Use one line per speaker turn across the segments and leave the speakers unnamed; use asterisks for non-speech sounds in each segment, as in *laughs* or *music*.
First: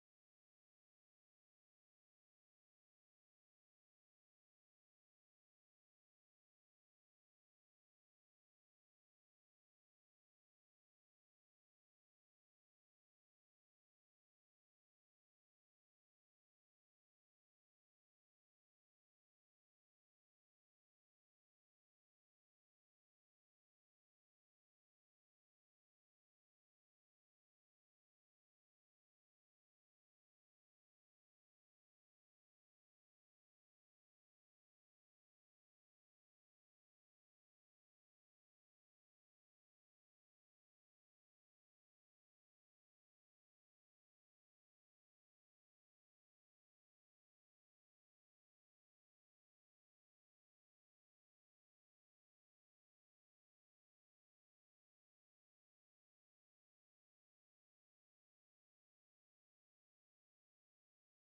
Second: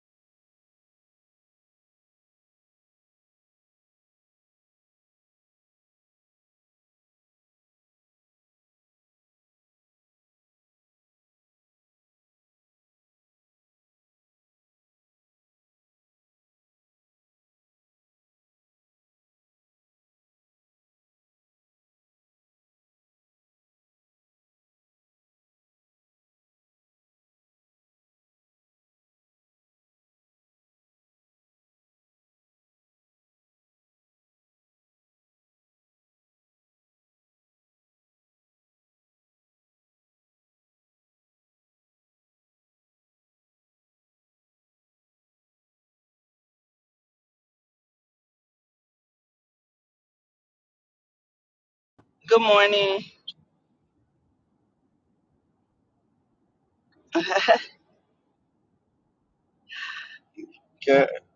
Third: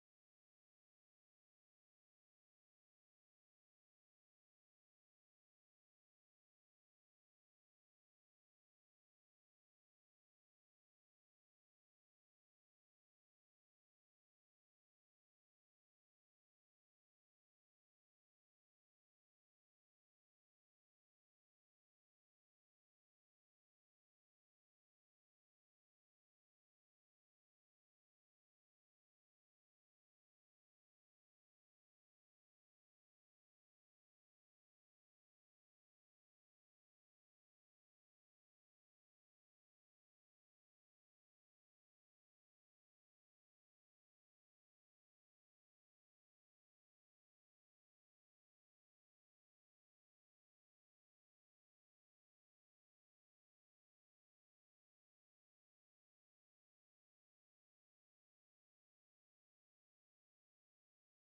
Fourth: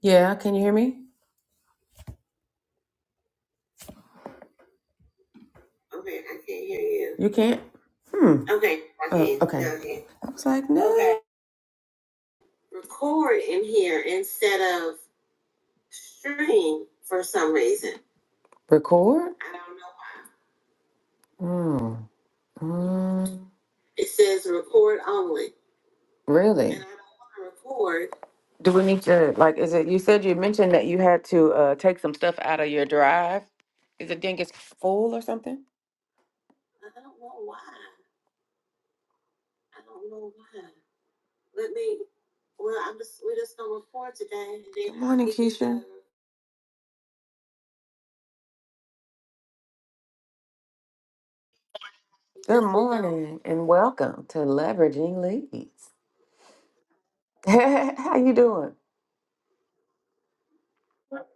Yeah, can you hear me? You can't? Hmm. Oh, okay. I was like, no. Okay. Record? Hmm. Mm, really? And I- Do we need to, like, is it, you said you mentioned that you had to uh, take some stuff out of your drive. Is it didn't get full or something? Good morning, Keisha. Good
Good
if
morning.
morning and welcome to Leveraging Leads.
*laughs*
*laughs*
Girl,
How you doing?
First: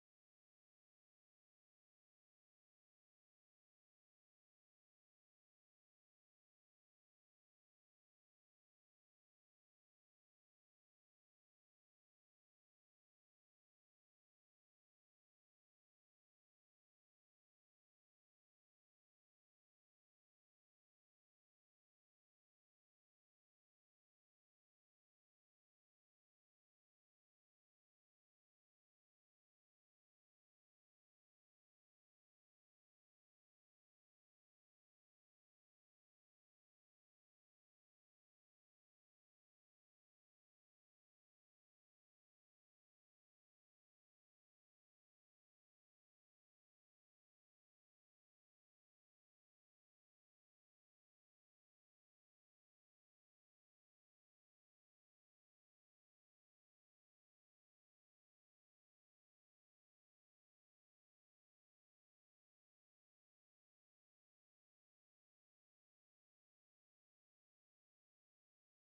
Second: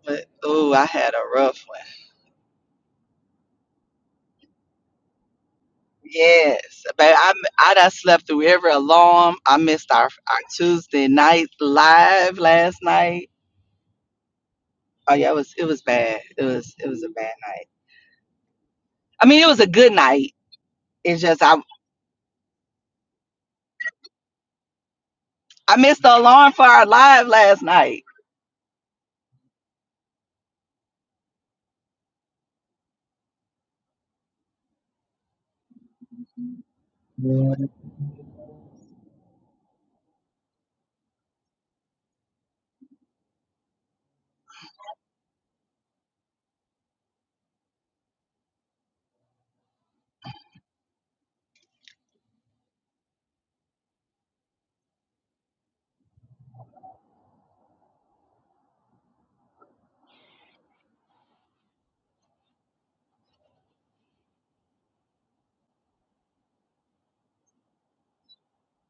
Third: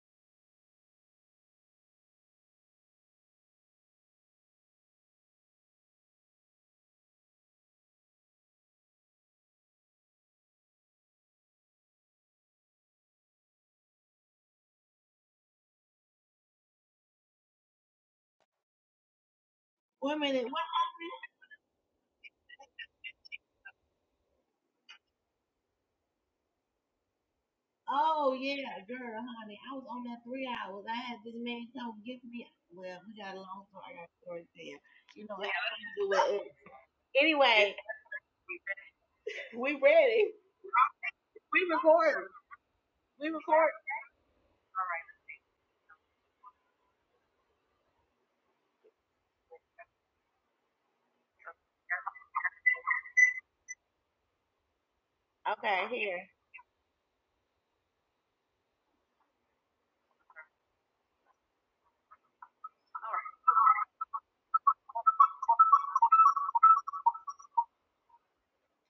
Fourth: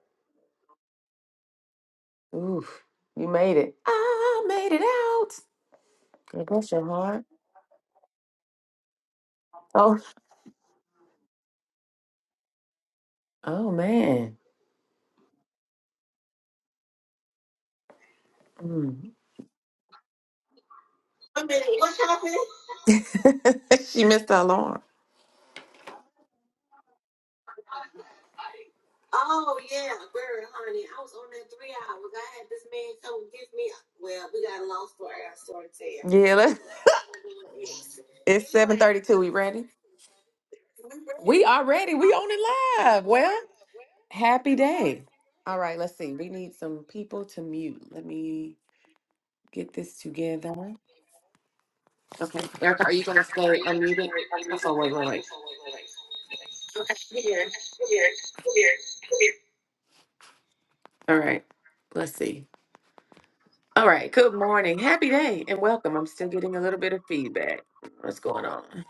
but oh, I had a rough one.
Oof, you made it. I made it out. God bless
Yes,
your
but
heart.
I I done slept through every alarm. I missed
Oh,
our, our Tuesday night live last night.
oh man.
Oh yeah, it was it was bad. It was it was a bad. Night.
Mm.
I mean, it was a good
Wait a
night.
minute, what happened?
It's just I
*laughs* she missed the alarm.
I missed the alarm for our live last night.
Oh yeah, girl, honey,
Oh
I was
yeah,
on that three
girl,
hours.
honey.
I
I was
had
on
this
that
man
three
come
hours.
get
I
me.
had this man
Well, we
come and
got a
give
long
me.
story. I got a
Well, we
story to
got a
tell.
long story.
You
I
know, it
story
had to
to
do
tell.
with
Yeah,
it.
let's,
Anyway,
it's seven thirty-two. We ready?
we ready.
We
We
are ready. We
recording.
on it live.
We
Well,
record.
happy day. All right, let's see. We need some people to mute. Let me get this together. Okay, Erica, are you gonna stay unmuted? Oh, wait, wait, wait.
Okay, here.
All right, let's see. All right, good morning, happy day, and welcome. I'm still getting a little bit of feedback. What's going on?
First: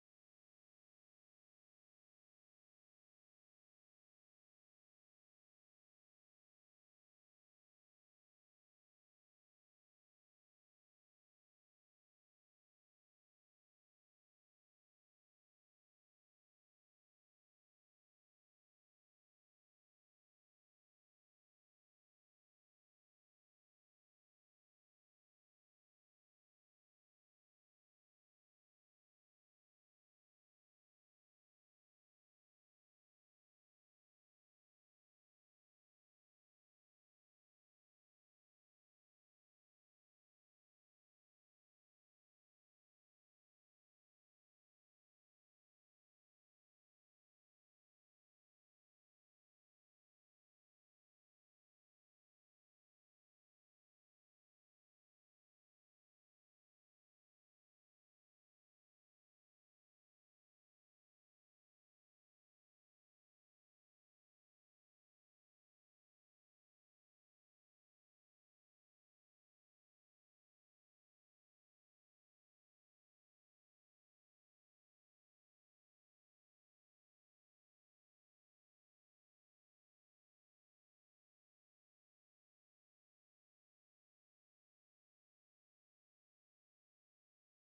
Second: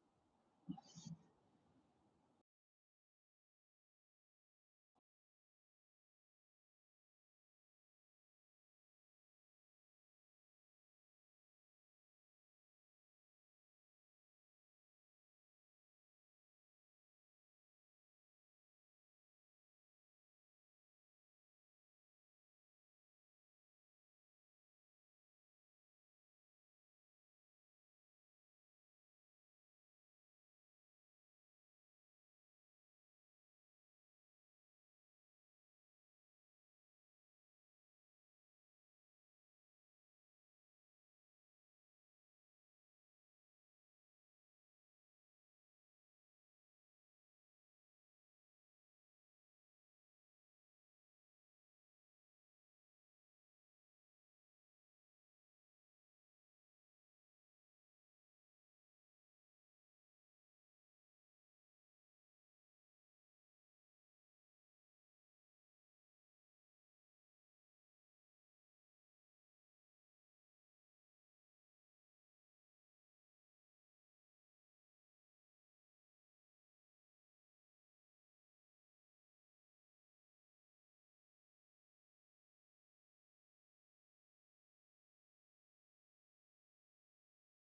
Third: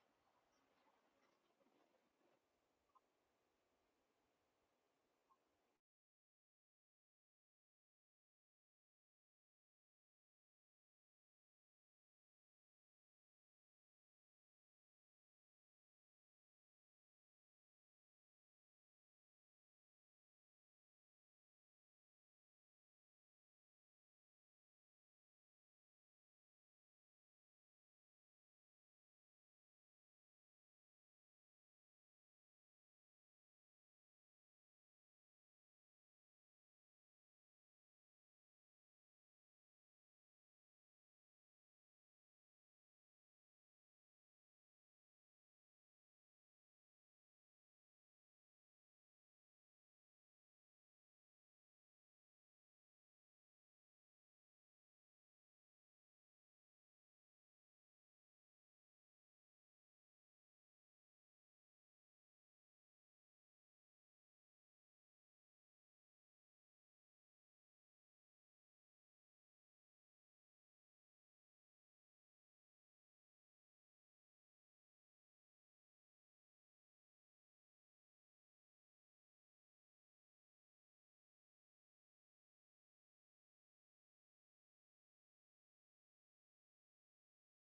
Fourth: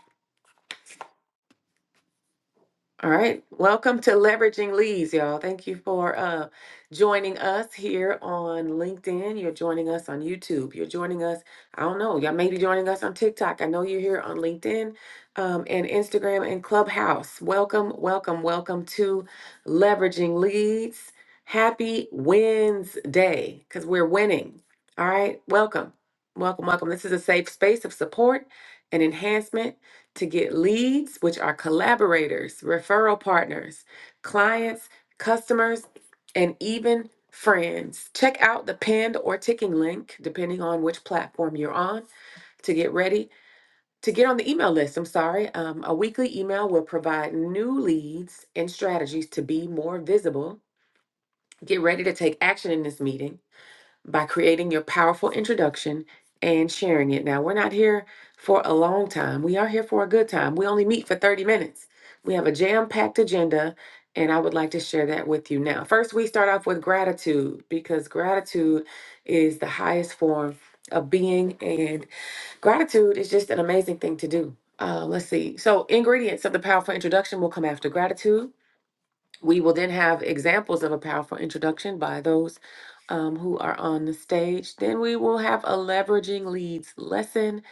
All right. Welcome to Leveraging Leads, y'all. Thank you for uh, joining us here on LinkedIn. You're joining us on YouTube. You're joining us, I don't know, y'all may be joining us on TikTok. I know you're here on LinkedIn um, and Instagram and Clubhouse. Welcome, welcome, welcome to Leveraging Leads. Happy Wednesday because we're winning. All right. Welcome, welcome, welcome. This is a safe space of support and enhancement to get leads, which are collaborators, referral partners, clients, customers, and even friends. Check out the pinned or ticking link, depending on which platform you're on, to get ready to get on the email list. I'm sorry. Um, a weekly email will provide new leads and strategies to be more visible. Get ready to take action in this meeting by creating your powerful introduction and sharing it. Now, we're not here for a long time. We are here for a good time. We only meet for 30 minutes. We have a jam packed agenda, and I would like to share that with you now. First, we start off with gratitude because gratitude is the highest form of being, and gratitude is just an amazing thing to do. Uh, let's see. So, ingredients of the powerful introduction will come after gratitude. We will then have examples of a powerful introduction by those um, who are on the stage. Then we will have a leveraging leads lesson,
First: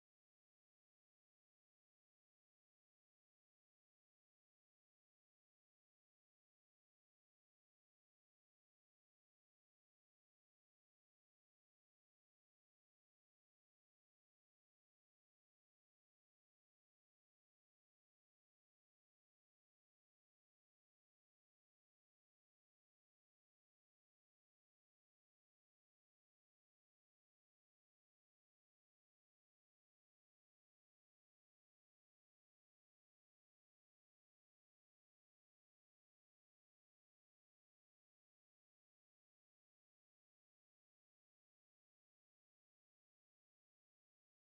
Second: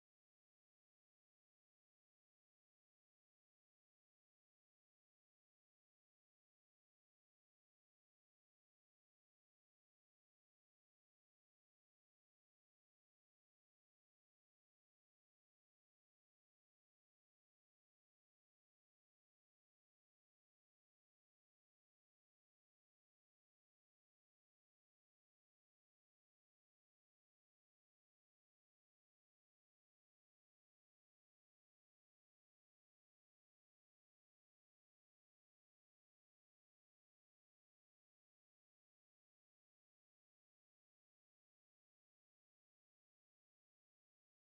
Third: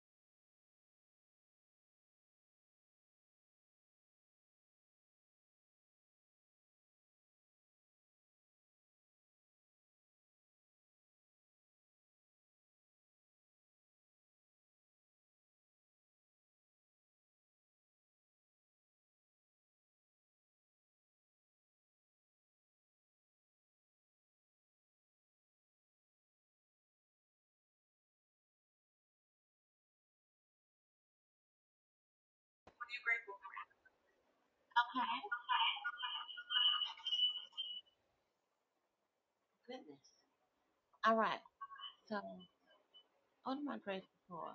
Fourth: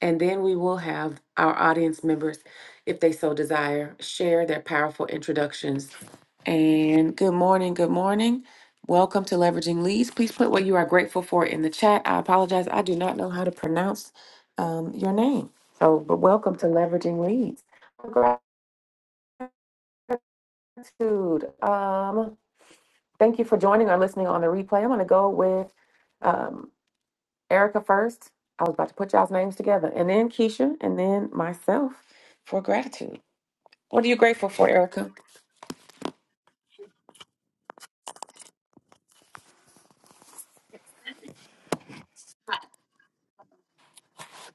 and then we will have our audience members, if they so desire, share their powerful introductions. And good morning, good morning. Welcome to Leveraging Leads. Please put what you are grateful for in the chat. I apologize, I do not know how to pronounce um, your name. So, but welcome to Leveraging Leads. Gratitude. Um, thank you for joining or listening on the replay. I'm going to go with. um, Erica first. I was about to put y'all's names together, and then Keisha, and then myself for gratitude. What are you grateful for, Erica?
Okay. Goodness. All right. So, what am I grateful for?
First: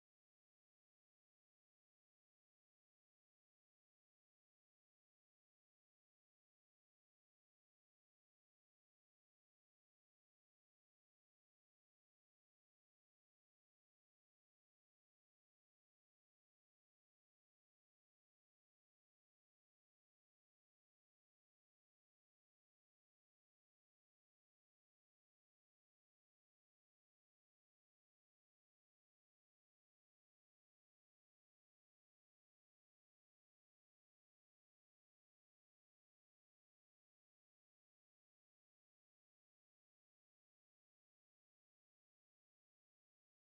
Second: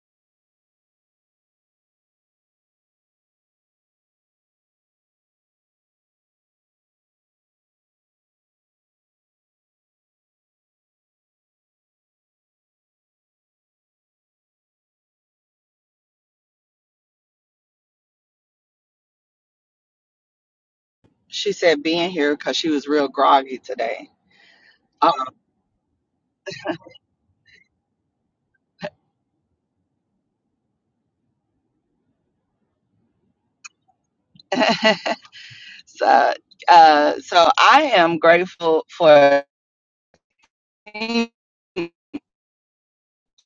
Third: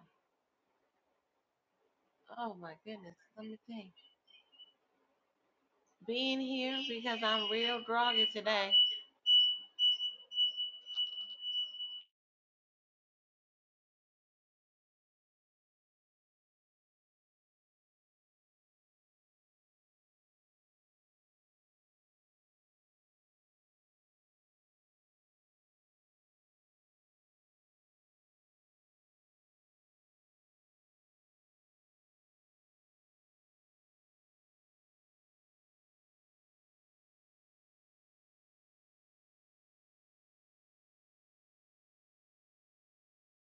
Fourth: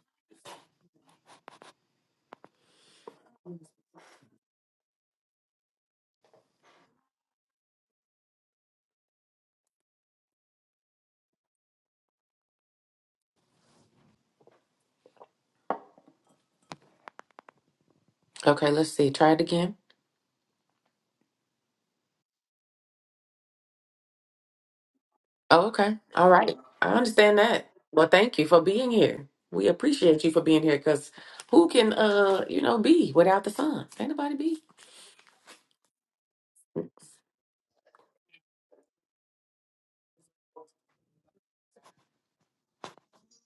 Oh my goodness. Let me think. Being here because I'm real groggy today.
Okay, let's see. Try it again.
She said being here because she was real groggy today. Uh,
Oh, okay. All right. I understand that. Well, thank you for being here. We appreciate you for being here because who can, uh, you know, be without the sun? Can't nobody be.
*laughs* so uh, so I am grateful for.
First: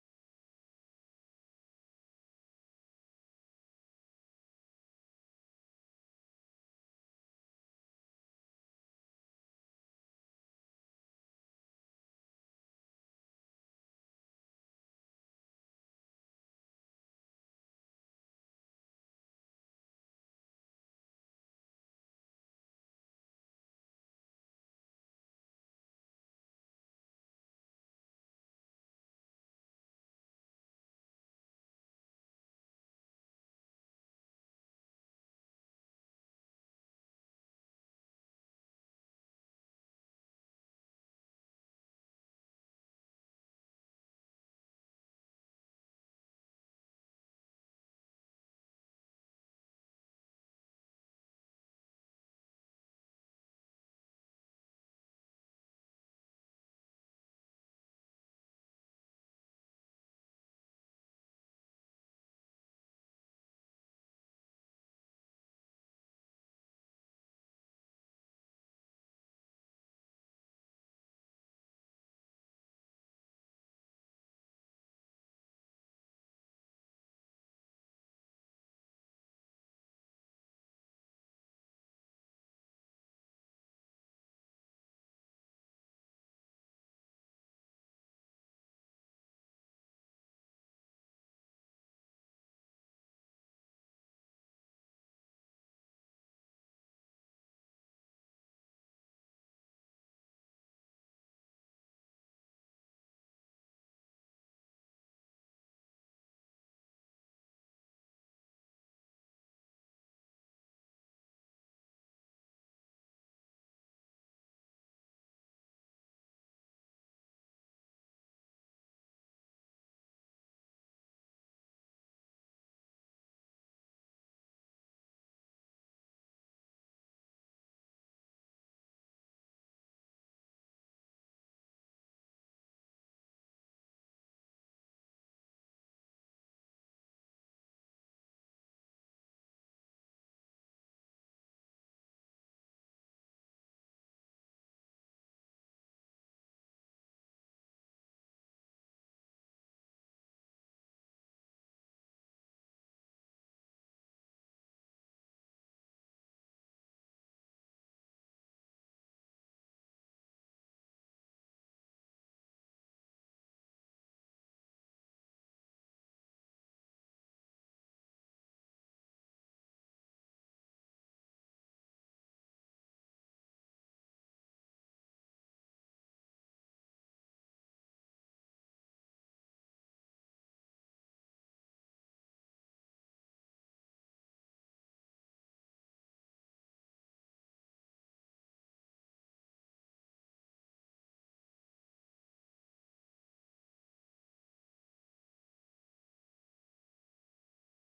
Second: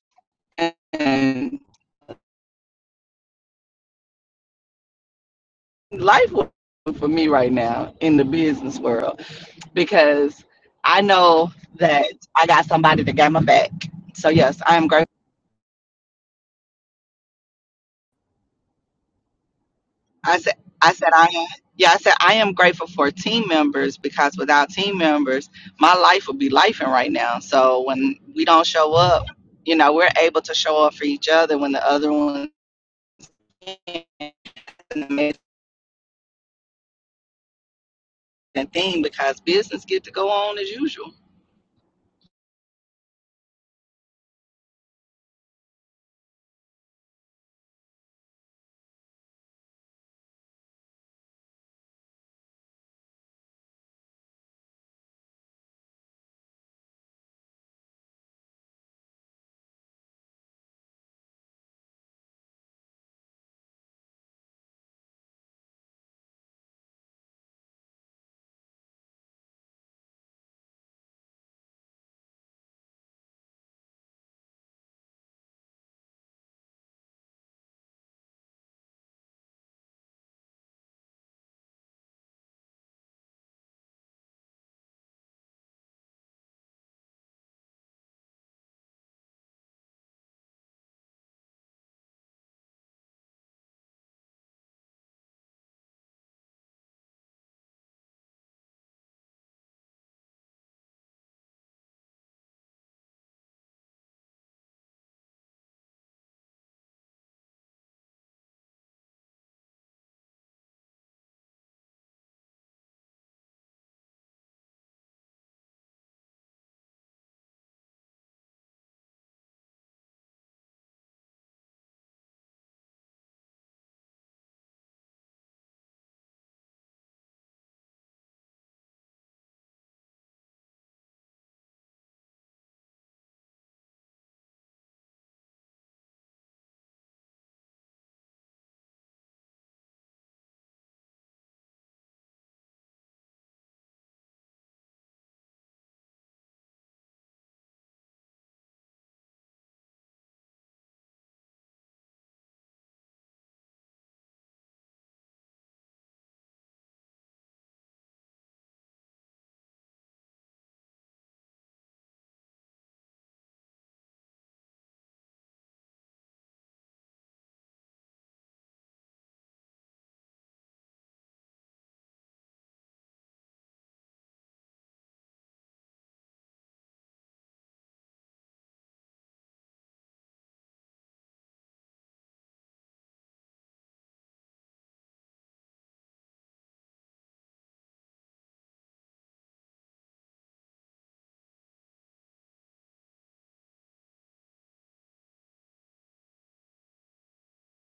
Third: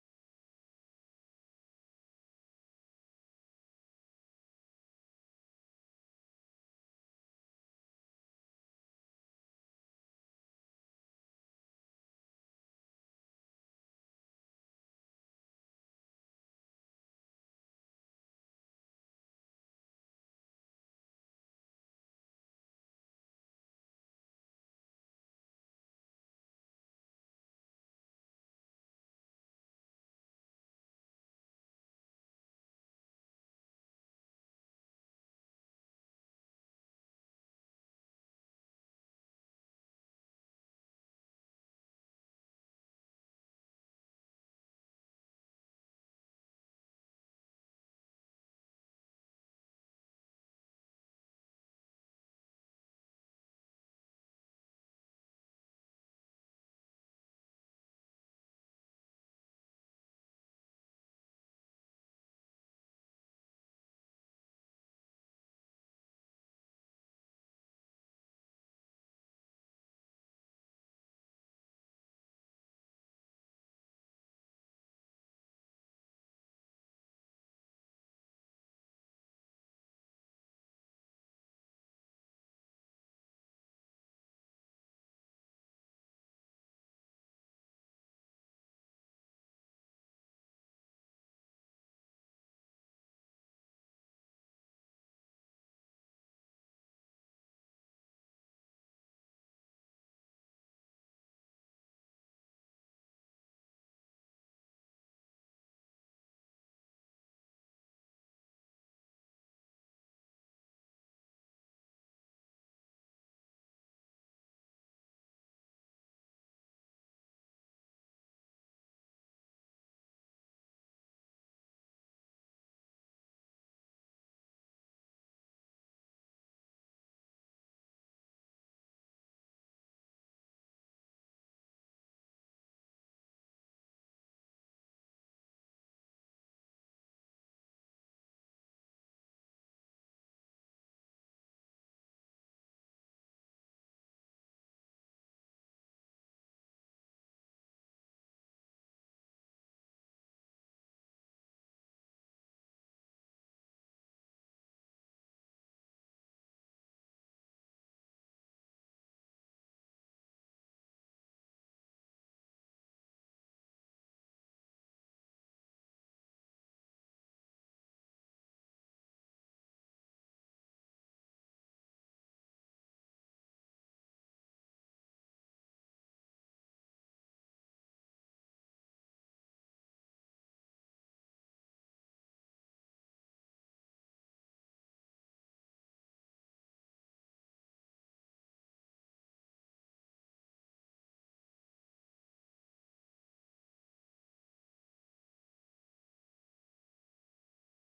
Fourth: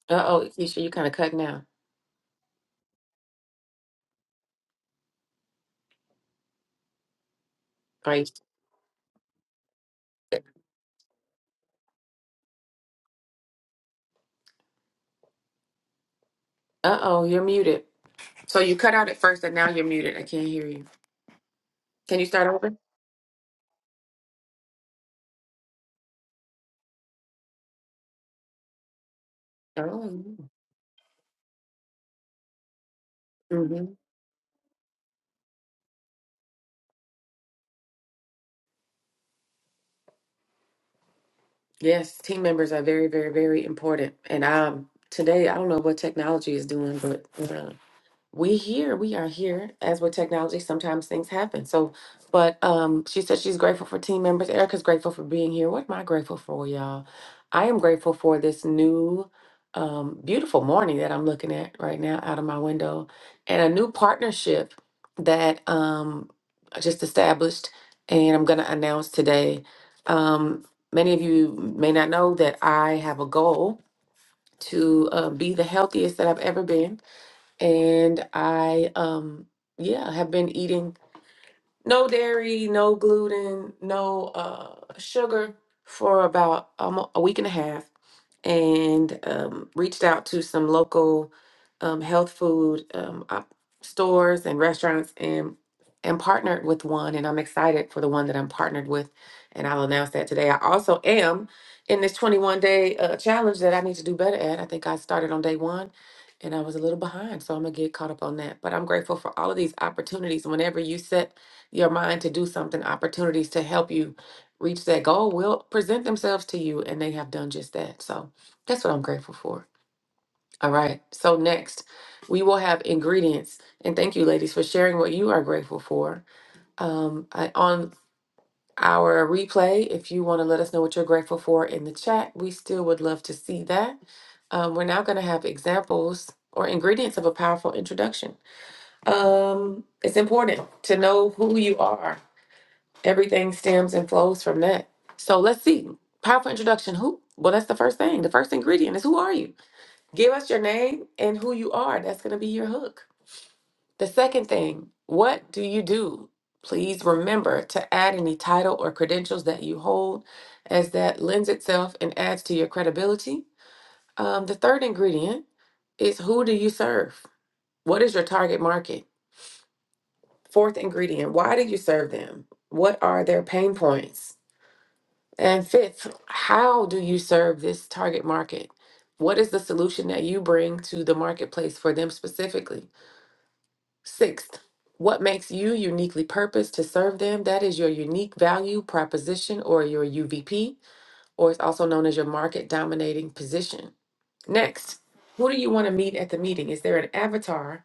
Uh oh, Keisha, you kind of cutting out.
life for me right now in the
Right.
business world because I know that I got somebody that got my back. So yes, I am grateful.
Uh oh, you're muted. So you cut out at first, and now you're muted. I
I
can't
said
hear you.
I said I am yeah, I said
Can you
I
start
am
over?
grateful for team members because without team members, my life would be lifing right now. So when we don't show up, you know, we're
Oh.
able to show up for each other when the other one can't.
mm-hmm.
It's an amazing thing because business get to go on as usual.
Yes, team members are very, very, very important. And um, today, I don't know what technology is doing, but uh, we here we are here as with technology sometimes things happen so but um she said she's grateful for team members erica's grateful for being here what am i grateful for y'all i am grateful for this new um beautiful morning that i'm looking at right now out of my window and a new partnership that um i just established and i'm going to announce today um many of you may not know that i have a goal to uh, be the healthiest that i've ever been and I um yeah, have been eating no dairy, no gluten, no uh sugar for about um, a week and a half and um, reached out to some local um, health food um, op- stores and restaurants and and partnered with one and i'm excited for the one that i'm partnered with and i'll announce that today i also am in this 21 day uh, challenge that i need to do better at i think i started on day one and i was a little behind so i'm gonna get caught up on that but i'm grateful for all of these opportunities whenever you set your mind to do something opportunities to help you reach that goal will present themselves to you and they have done just that so that's what I'm grateful for. All right. So next, we will have ingredients, and thank you, ladies, for sharing what you are grateful for. Um, I, on our replay, if you want to let us know what you're grateful for in the chat, we still would love to see that. Um, we're now going to have examples or ingredients of a powerful introduction. Um, it's important to know who you are. Everything stems and flows from that. So let's see. Powerful introduction. Who? Well, that's the first thing. The first ingredient is who are you? Give us your name and who you are. That's going to be your hook. The second thing, what do you do? Please remember to add any title or credentials that you hold, as that lends itself and adds to your credibility. Um, the third ingredient is who do you serve? What is your target market? Fourth ingredient, why do you serve them? What are their pain points? And fifth, how do you serve this target market? What is the solution that you bring to the marketplace for them specifically? Sixth, what makes you uniquely purposed to serve them? That is your unique value proposition or your UVP, or it's also known as your market dominating position. Next, who do you want to meet at the meeting? Is there an avatar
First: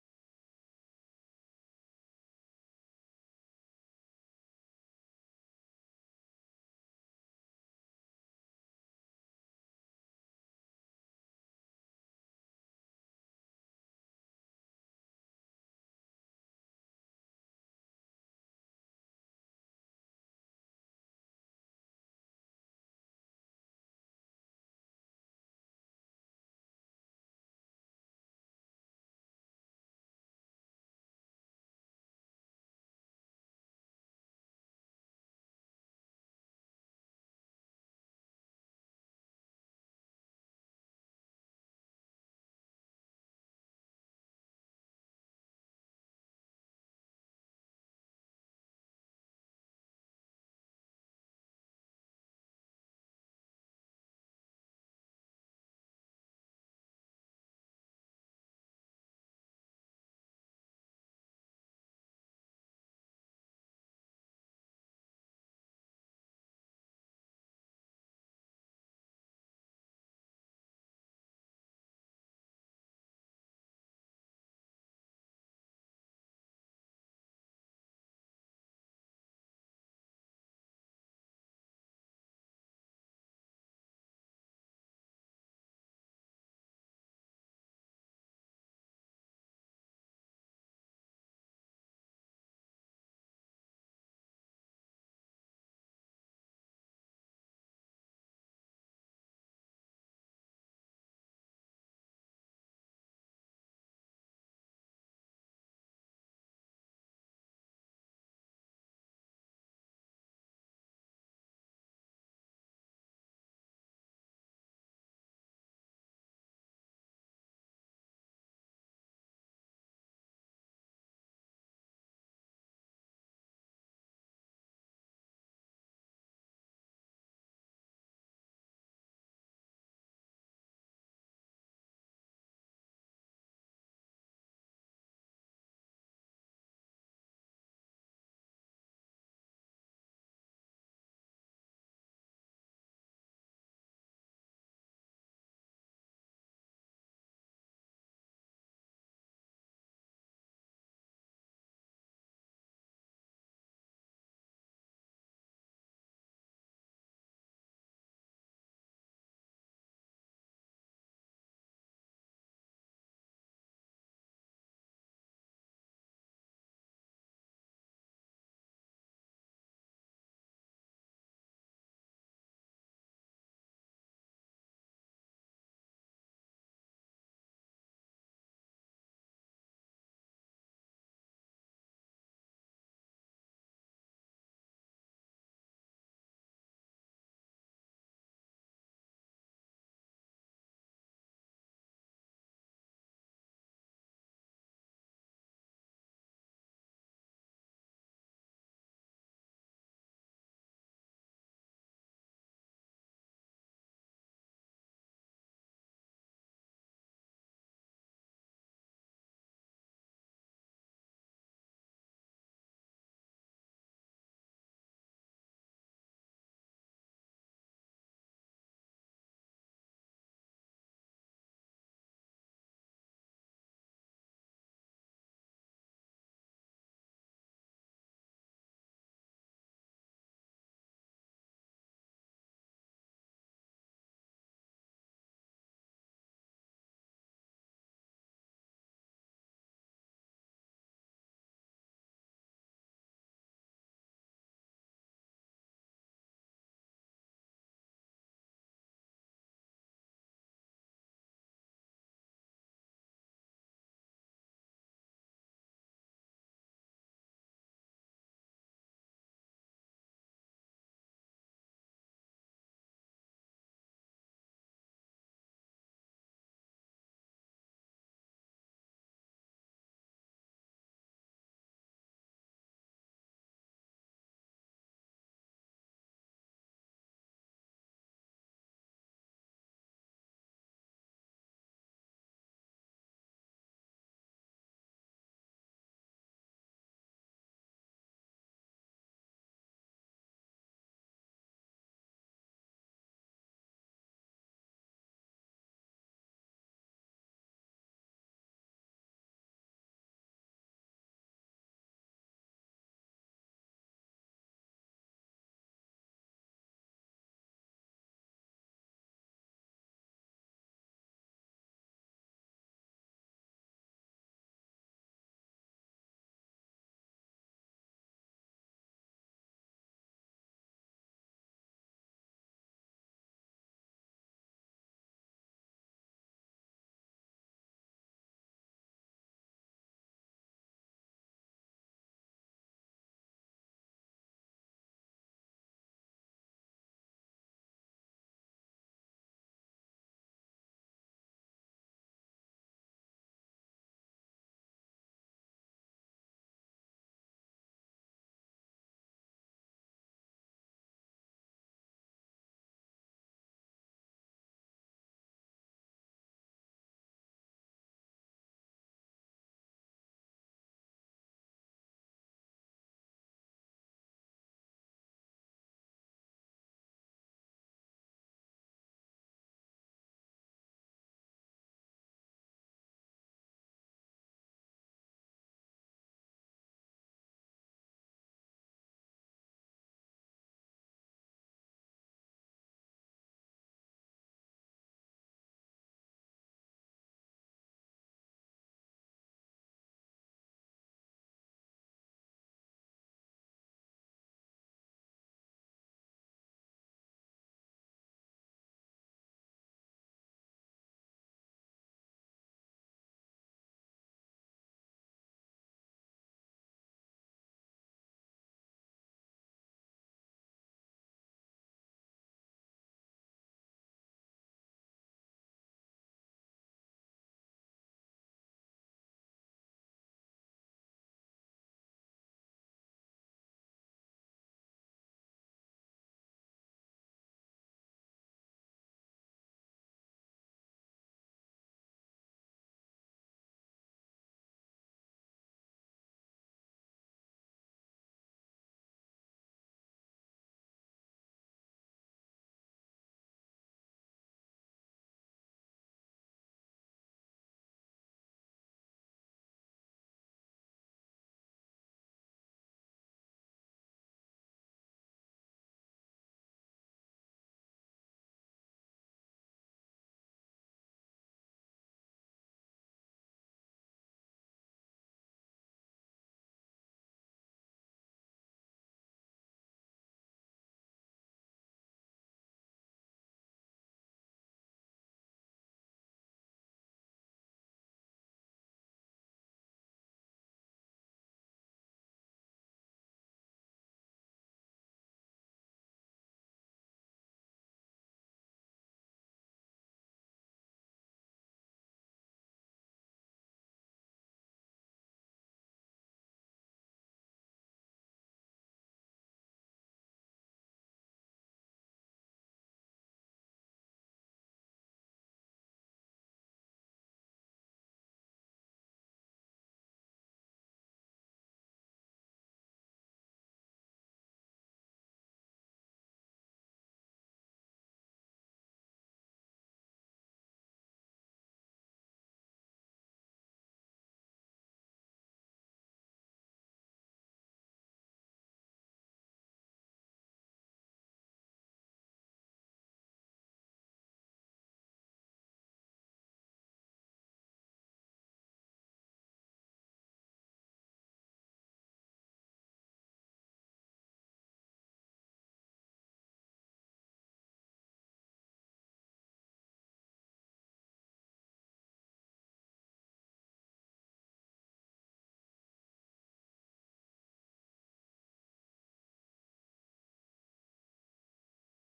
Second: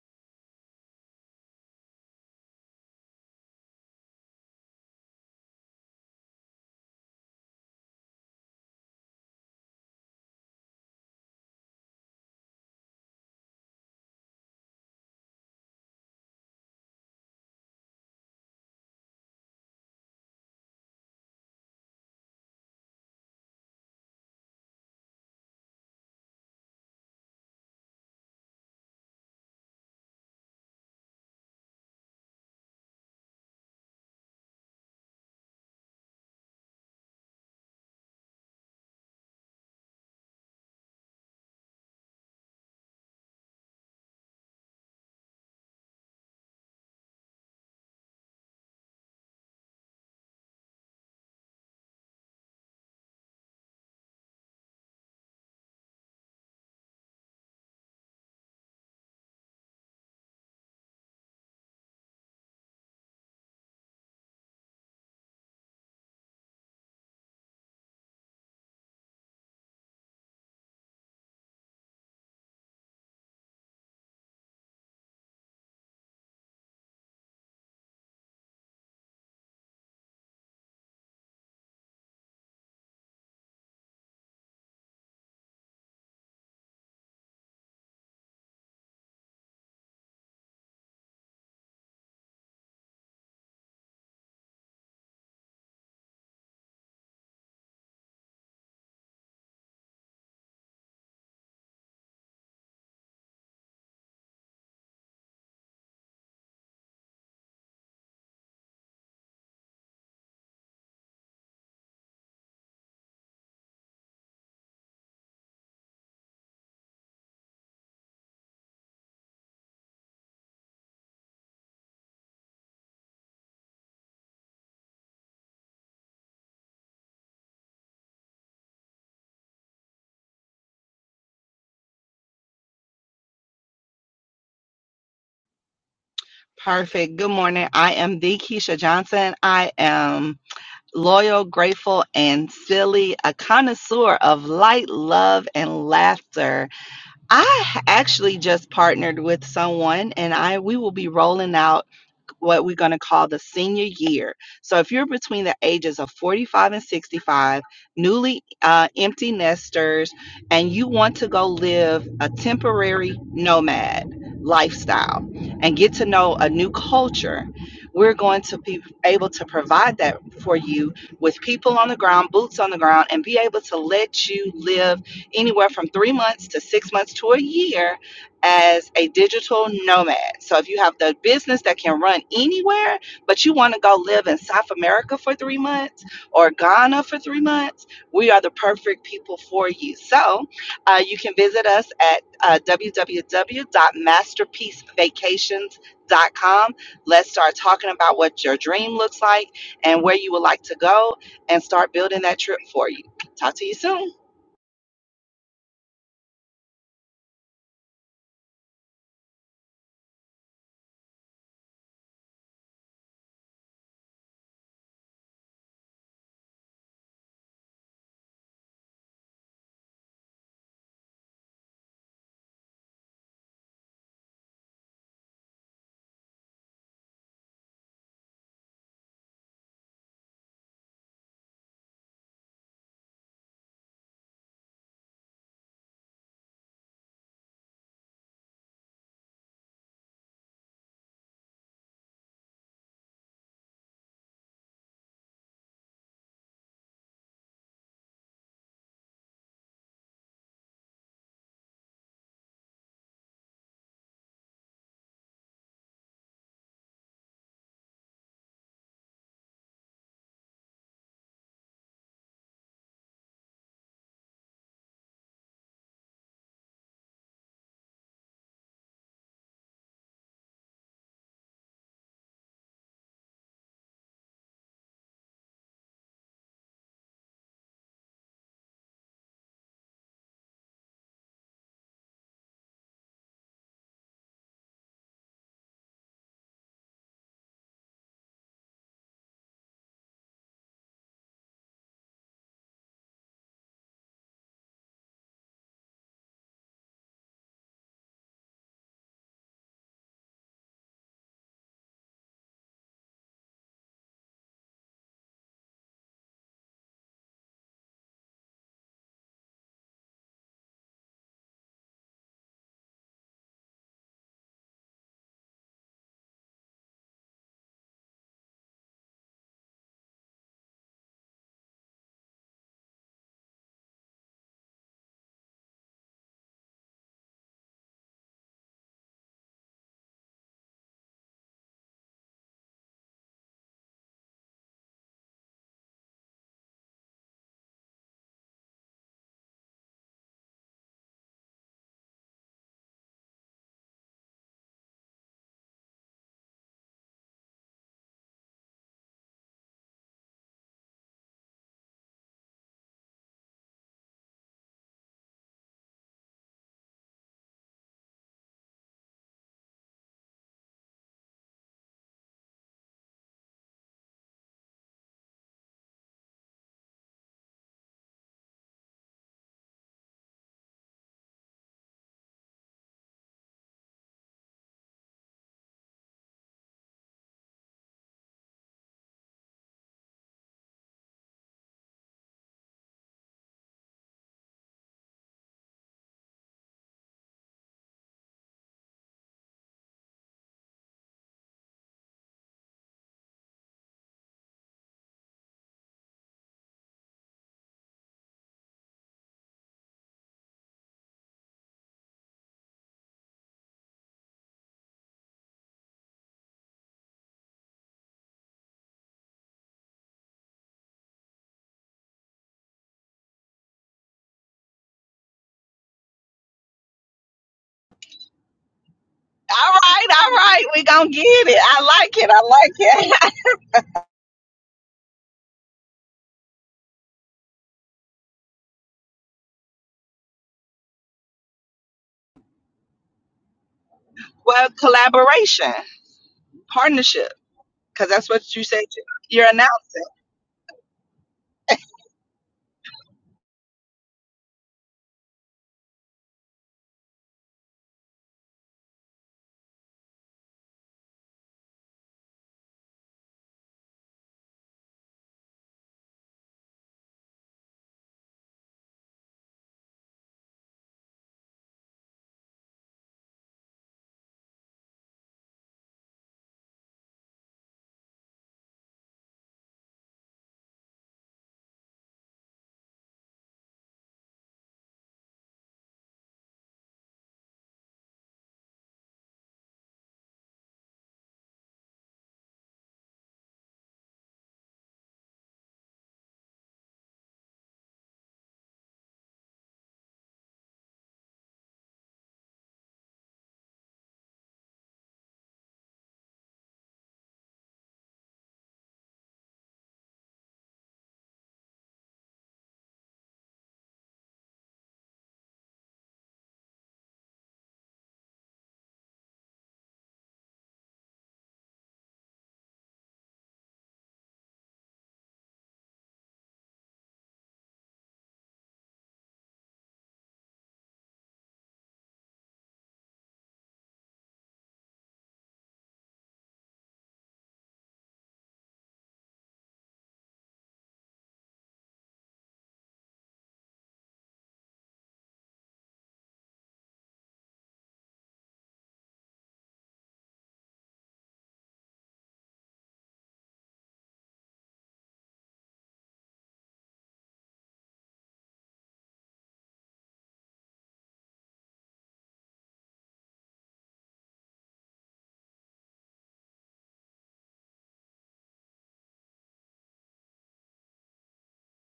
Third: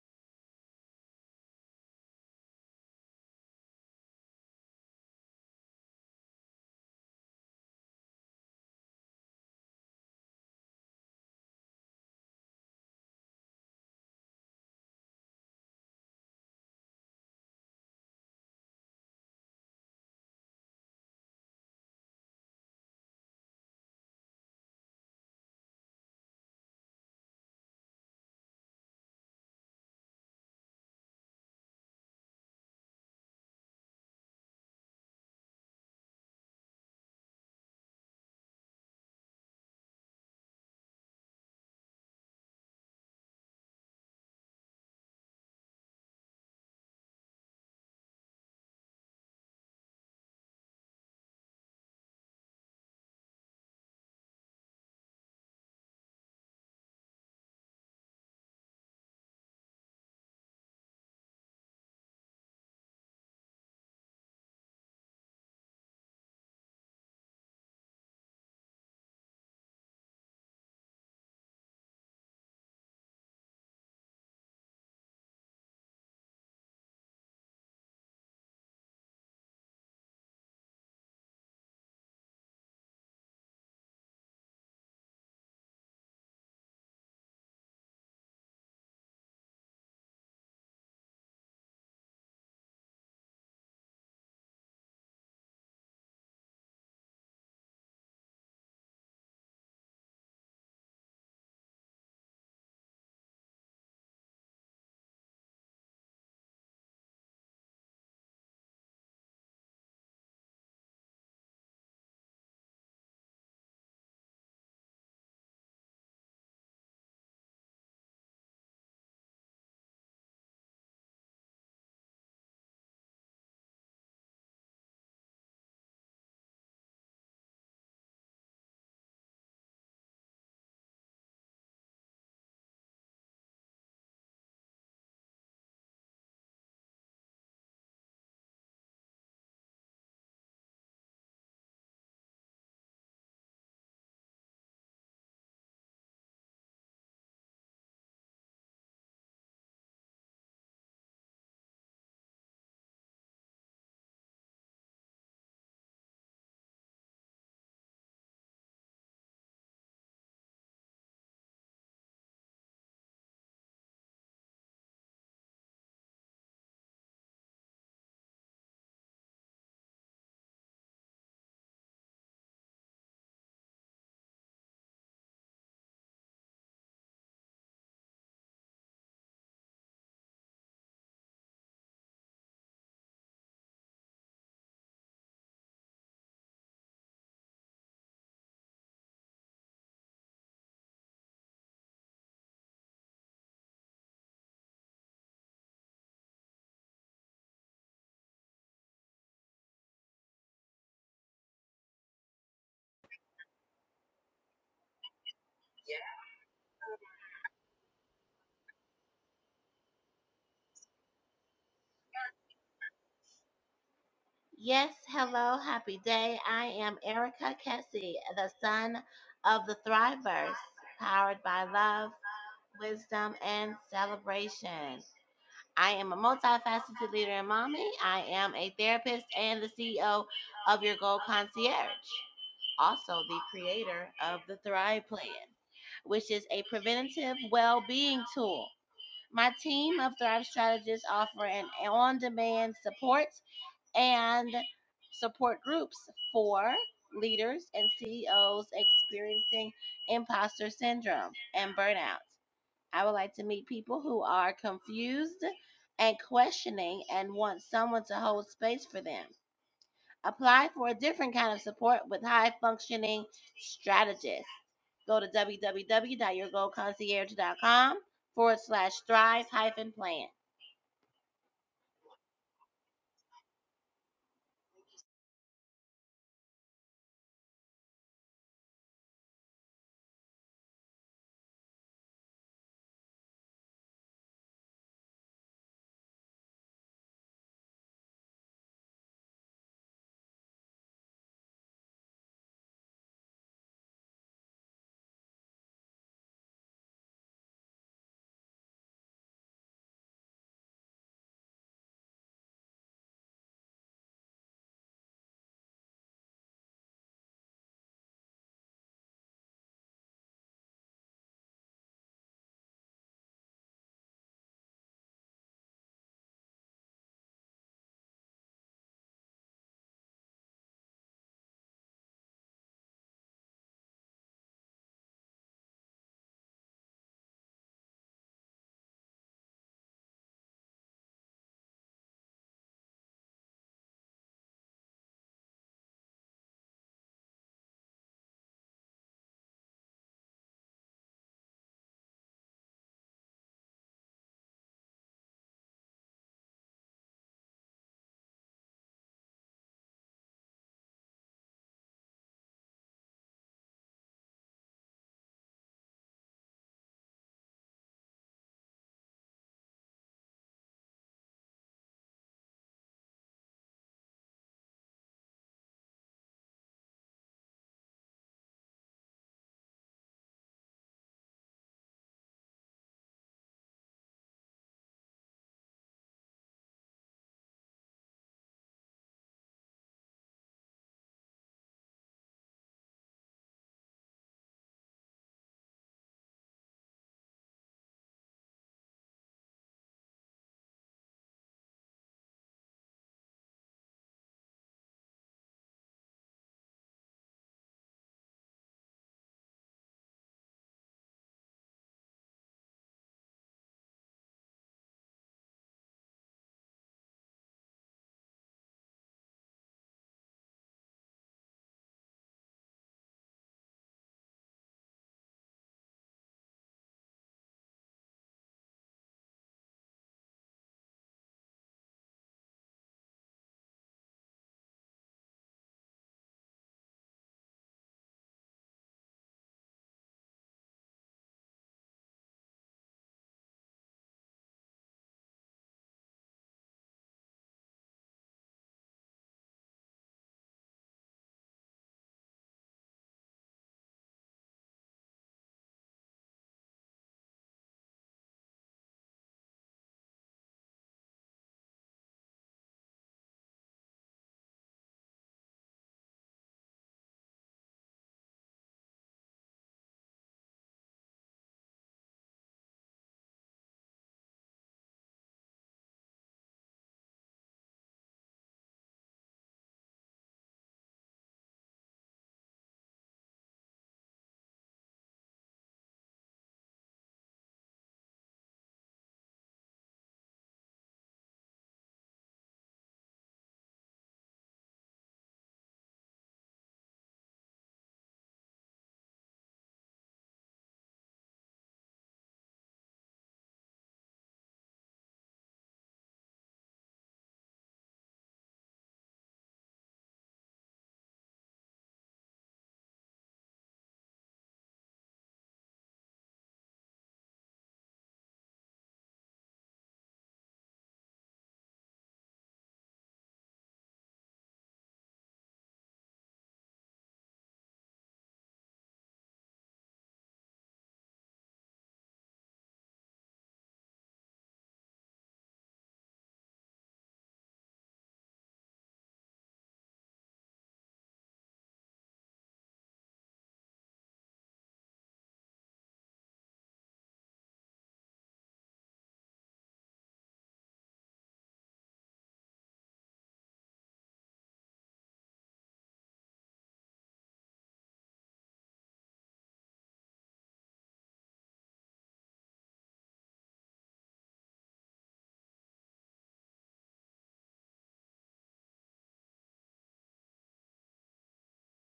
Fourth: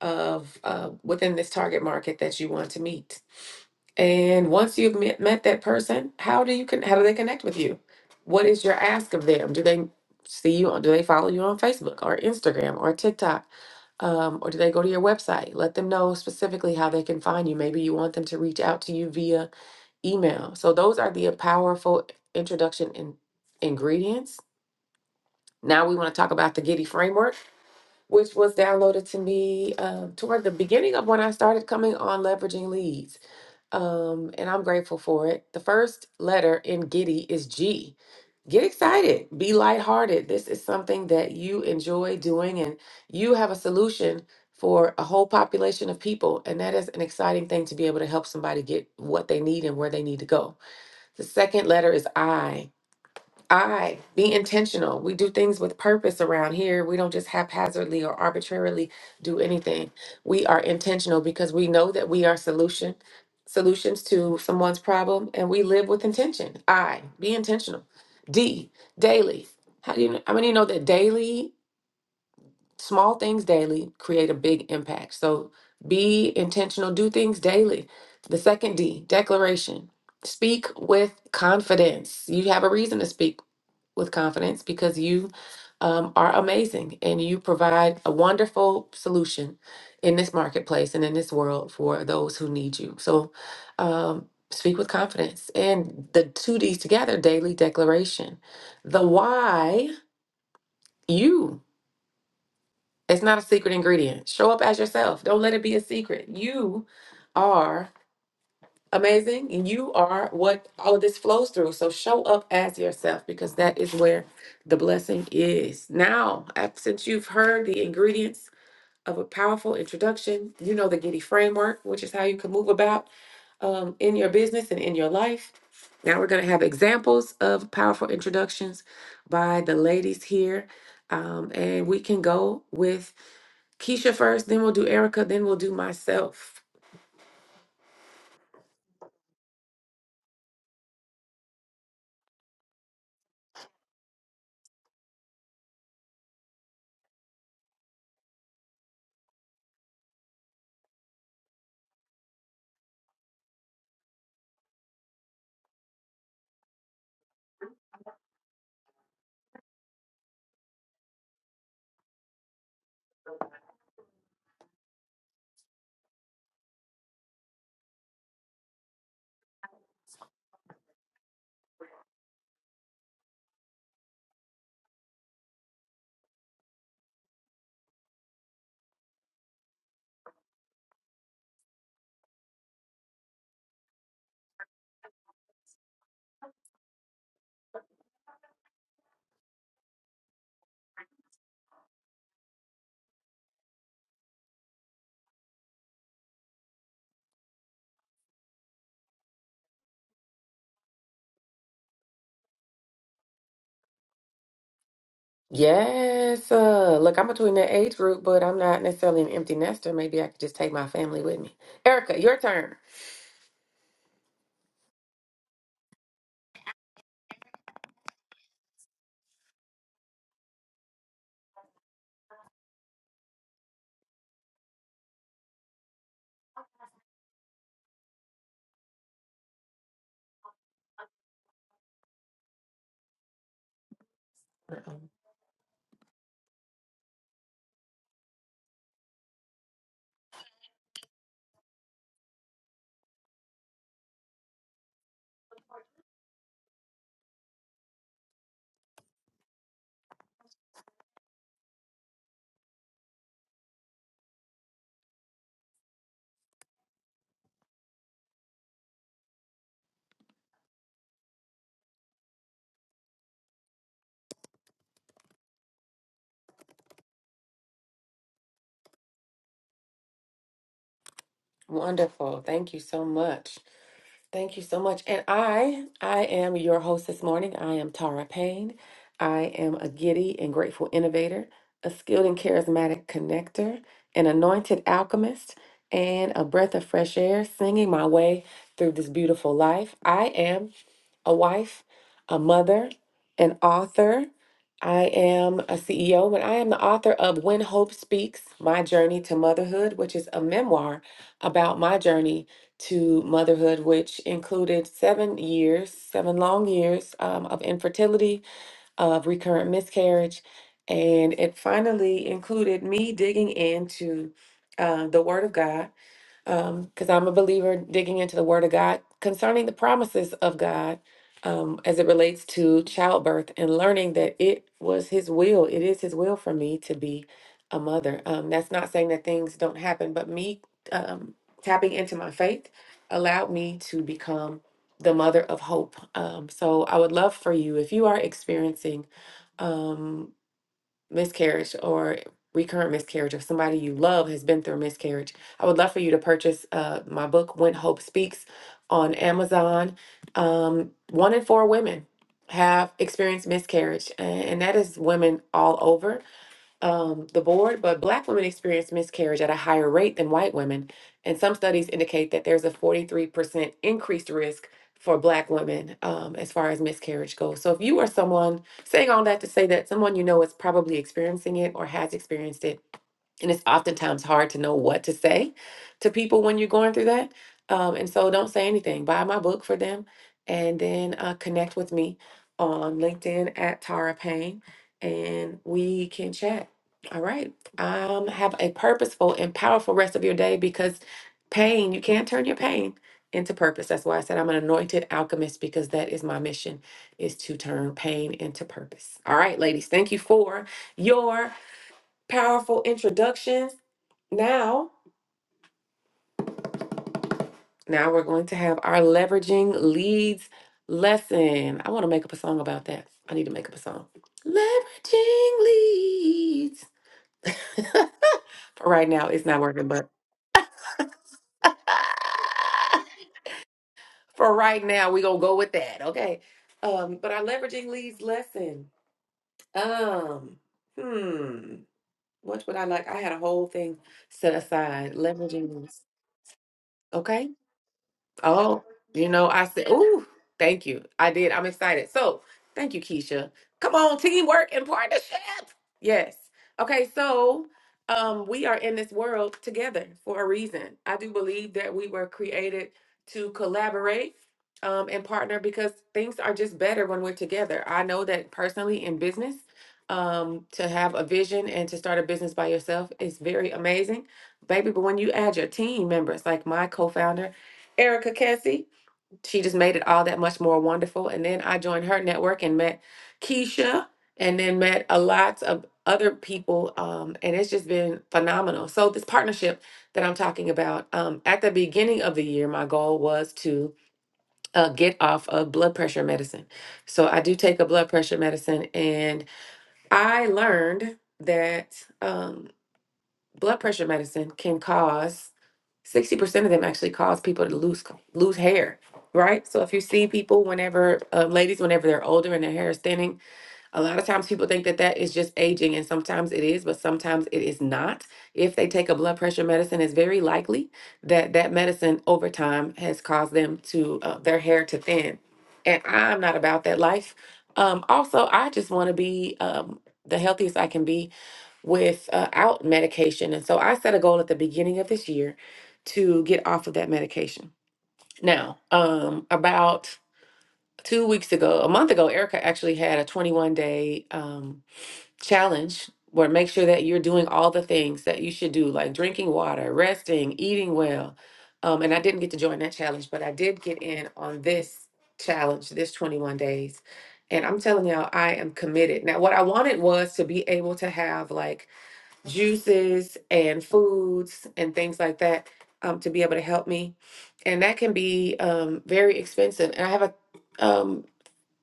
of uh, within this target market that you want to meet? And once you've met, met that person, how do you con- how do they connect with you? What is your ask of them? Do they see you? on Do they follow you on Facebook or Instagram or TikTok? Um, or do they go to your website? Let them know specifically how they can find you. Maybe you want them to reach out to you via email. So those are the powerful introduction in- ingredients. Now we want to talk about the Giddy framework, which was downloaded to me um, toward the beginning of when I started coming on leveraging leads um, and I'm grateful for it. The first letter in Giddy is G. Get excited, be lighthearted. This is something that you enjoy doing, and you have a solution for a whole population of people. And that is an exciting thing to be able to help somebody get what they need and where they need to go. The second letter is I. I be intentional. We do things with purpose around here. We don't just haphazardly or arbitrarily do anything. We are intentional because we know that we are solution solutions to someone's problem and we live with intention. I be intentional. D daily. How do you know, how many know that daily small things daily create a big impact. So be intentional, do things daily. The second D, declaration. Speak with confidence. You have a reason to speak with confidence because you um, are amazing and you provide a wonderful solution in this marketplace and in this world for those who need you. So um, speak with confidence. And the two D's together daily declaration. The why, you. It's not a secret ingredient. Show up as yourself. Don't let it be a secret. You are amazing and you are what all of this flows through so show up as yourself because that is where the blessing is now af- since you've heard the ingredients of a powerful introduction you know the giddy framework which is how you can move about um, in your business and in your life now we're going to have examples of powerful introductions by the ladies here um, and we can go with keisha first then we'll do erica then we'll do myself
Perfect. Good morning. I am the Keisha Johnson. I am loyal, grateful, and silly, a connoisseur of light, love, and laughter. I actually just partnered with someone and I we will be rolling out what we're going to call the senior year. So if you're between the ages of 45 and 65, newly uh, empty nesters, and you want to go live a temporary nomad lifestyle and get to know a new culture, we're going to be able to provide that for you with people on the ground, boots on the ground, and be able to let you live anywhere from three months to six months to a year as a digital nomad. So if you have the business that can run anywhere, but you want to go live in South America for three months or Ghana for three months, we are the perfect people for you. So uh, you can visit us at uh, www.masterpiecevacations.com. Let's start talking about what your dream looks like and where you would like to go and start building that trip for you. Talk to you soon.
Yes. Uh, look, I'm between that age group, but I'm not necessarily an empty nester. Maybe I could just take my family with me. Erica, your turn.
Yes, hello, happy day. I am Erica Kessie, the son of the Thrivers, powered by love, wisdom, and celebration. I am a multifaceted leader and mommy. I am a therapist and the CEO of Your Gold Concierge, also the creator of the Thrive Plan, which is a preventative well being tool. My team of Thrive Strategists offer an on demand support and support groups for leaders and CEOs experiencing imposter syndrome and burnout. I would like to meet people who are confused and questioning and want someone to hold space for them. Apply for a different kind of support with high functioning strategists. Go to www.yourgoalconcierge.com forward slash thrive hyphen plan.
Wonderful. Thank you so much. Thank you so much. And I, I am your host this morning. I am Tara Payne. I am a giddy and grateful innovator, a skilled and charismatic connector, an anointed alchemist, and a breath of fresh air singing my way through this beautiful life. I am a wife, a mother, an author. I am a CEO, but I am the author of When Hope Speaks My Journey to Motherhood, which is a memoir about my journey to motherhood, which included seven years, seven long years um, of infertility, of recurrent miscarriage. And it finally included me digging into uh, the Word of God um, because I'm a believer digging into the Word of God concerning the promises of God um, as it relates to childbirth and learning that it was His will. It is His will for me to be a mother. Um, that's not saying that things don't happen, but me um, tapping into my faith allowed me to become the mother of hope. Um, so I would love for you, if you are experiencing um, miscarriage or recurrent miscarriage or somebody you love has been through a miscarriage, I would love for you to purchase uh, my book, When Hope Speaks, on Amazon. Um, one in four women have experienced miscarriage, a- and that is women all over um, the board, but Black women experience miscarriage at a higher rate than white women. And some studies indicate that there's a 43% increased risk for Black women um, as far as miscarriage goes. So if you are someone, saying all that to say that someone you know is probably experiencing it or has experienced it, and it's oftentimes hard to know what to say to people when you're going through that. Um, and so don't say anything. Buy my book for them and then uh, connect with me on LinkedIn at Tara Payne and we can chat. All right. Um, have a purposeful and powerful rest of your day because pain, you can't turn your pain into purpose. That's why I said I'm an anointed alchemist because that is my mission is to turn pain into purpose. All right, ladies, thank you for your powerful introductions. Now, now we're going to have our leveraging leads lesson. I want to make up a song about that. I need to make up a song. Leveraging leads. *laughs* For right now, it's not
All
working,
right,
but
all right. We're going to get it. I like it. I like it. *laughs*
*laughs* for right now, we're gonna go with that. Okay. Um, but our leveraging leads lesson. Um, hmm. What would I like? I had a whole thing set
Well,
aside.
collaboration,
Leveraging leads.
partnership,
Okay.
because that's what you
Oh,
said you-
you know,
you're
I
announcing.
said, "Ooh, thank you." I did. I'm excited. So, thank you, Keisha. Come on, teamwork and partnership. Yes. Okay, so um we are in this world together for a reason. I do believe that we were created to collaborate um and partner because things are just better when we're together. I know that personally in business, um to have a vision and to start a business by yourself is very amazing, baby, but when you add your team members like my co-founder Erica Cassie. She just made it all that much more wonderful. And then I joined her network and met Keisha and then met a lot of other people. Um, and it's just been phenomenal. So, this partnership that I'm talking about, um, at the beginning of the year, my goal was to uh, get off of blood pressure medicine. So, I do take a blood pressure medicine, and I learned that um, blood pressure medicine can cause sixty percent of them actually cause people to lose co- lose hair, right? So if you see people whenever uh, ladies whenever they're older and their hair is thinning, a lot of times people think that that is just aging, and sometimes it is, but sometimes it is not. If they take a blood pressure medicine, it's very likely that that medicine over time has caused them to uh, their hair to thin, and I'm not about that life. Um, also, I just want to be um, the healthiest I can be without medication. And so I set a goal at the beginning of this year to get off of that medication. Now, um, about two weeks ago, a month ago, Erica actually had a 21 day um, challenge where make sure that you're doing all the things that you should do, like drinking water, resting, eating well. Um, and I didn't get to join that challenge, but I did get in on this challenge, this 21 days. And I'm telling y'all, I am committed. Now, what I wanted was to be able to have like juices and foods and things like that um, to be able to help me. And that can be um, very expensive. And I have a, um,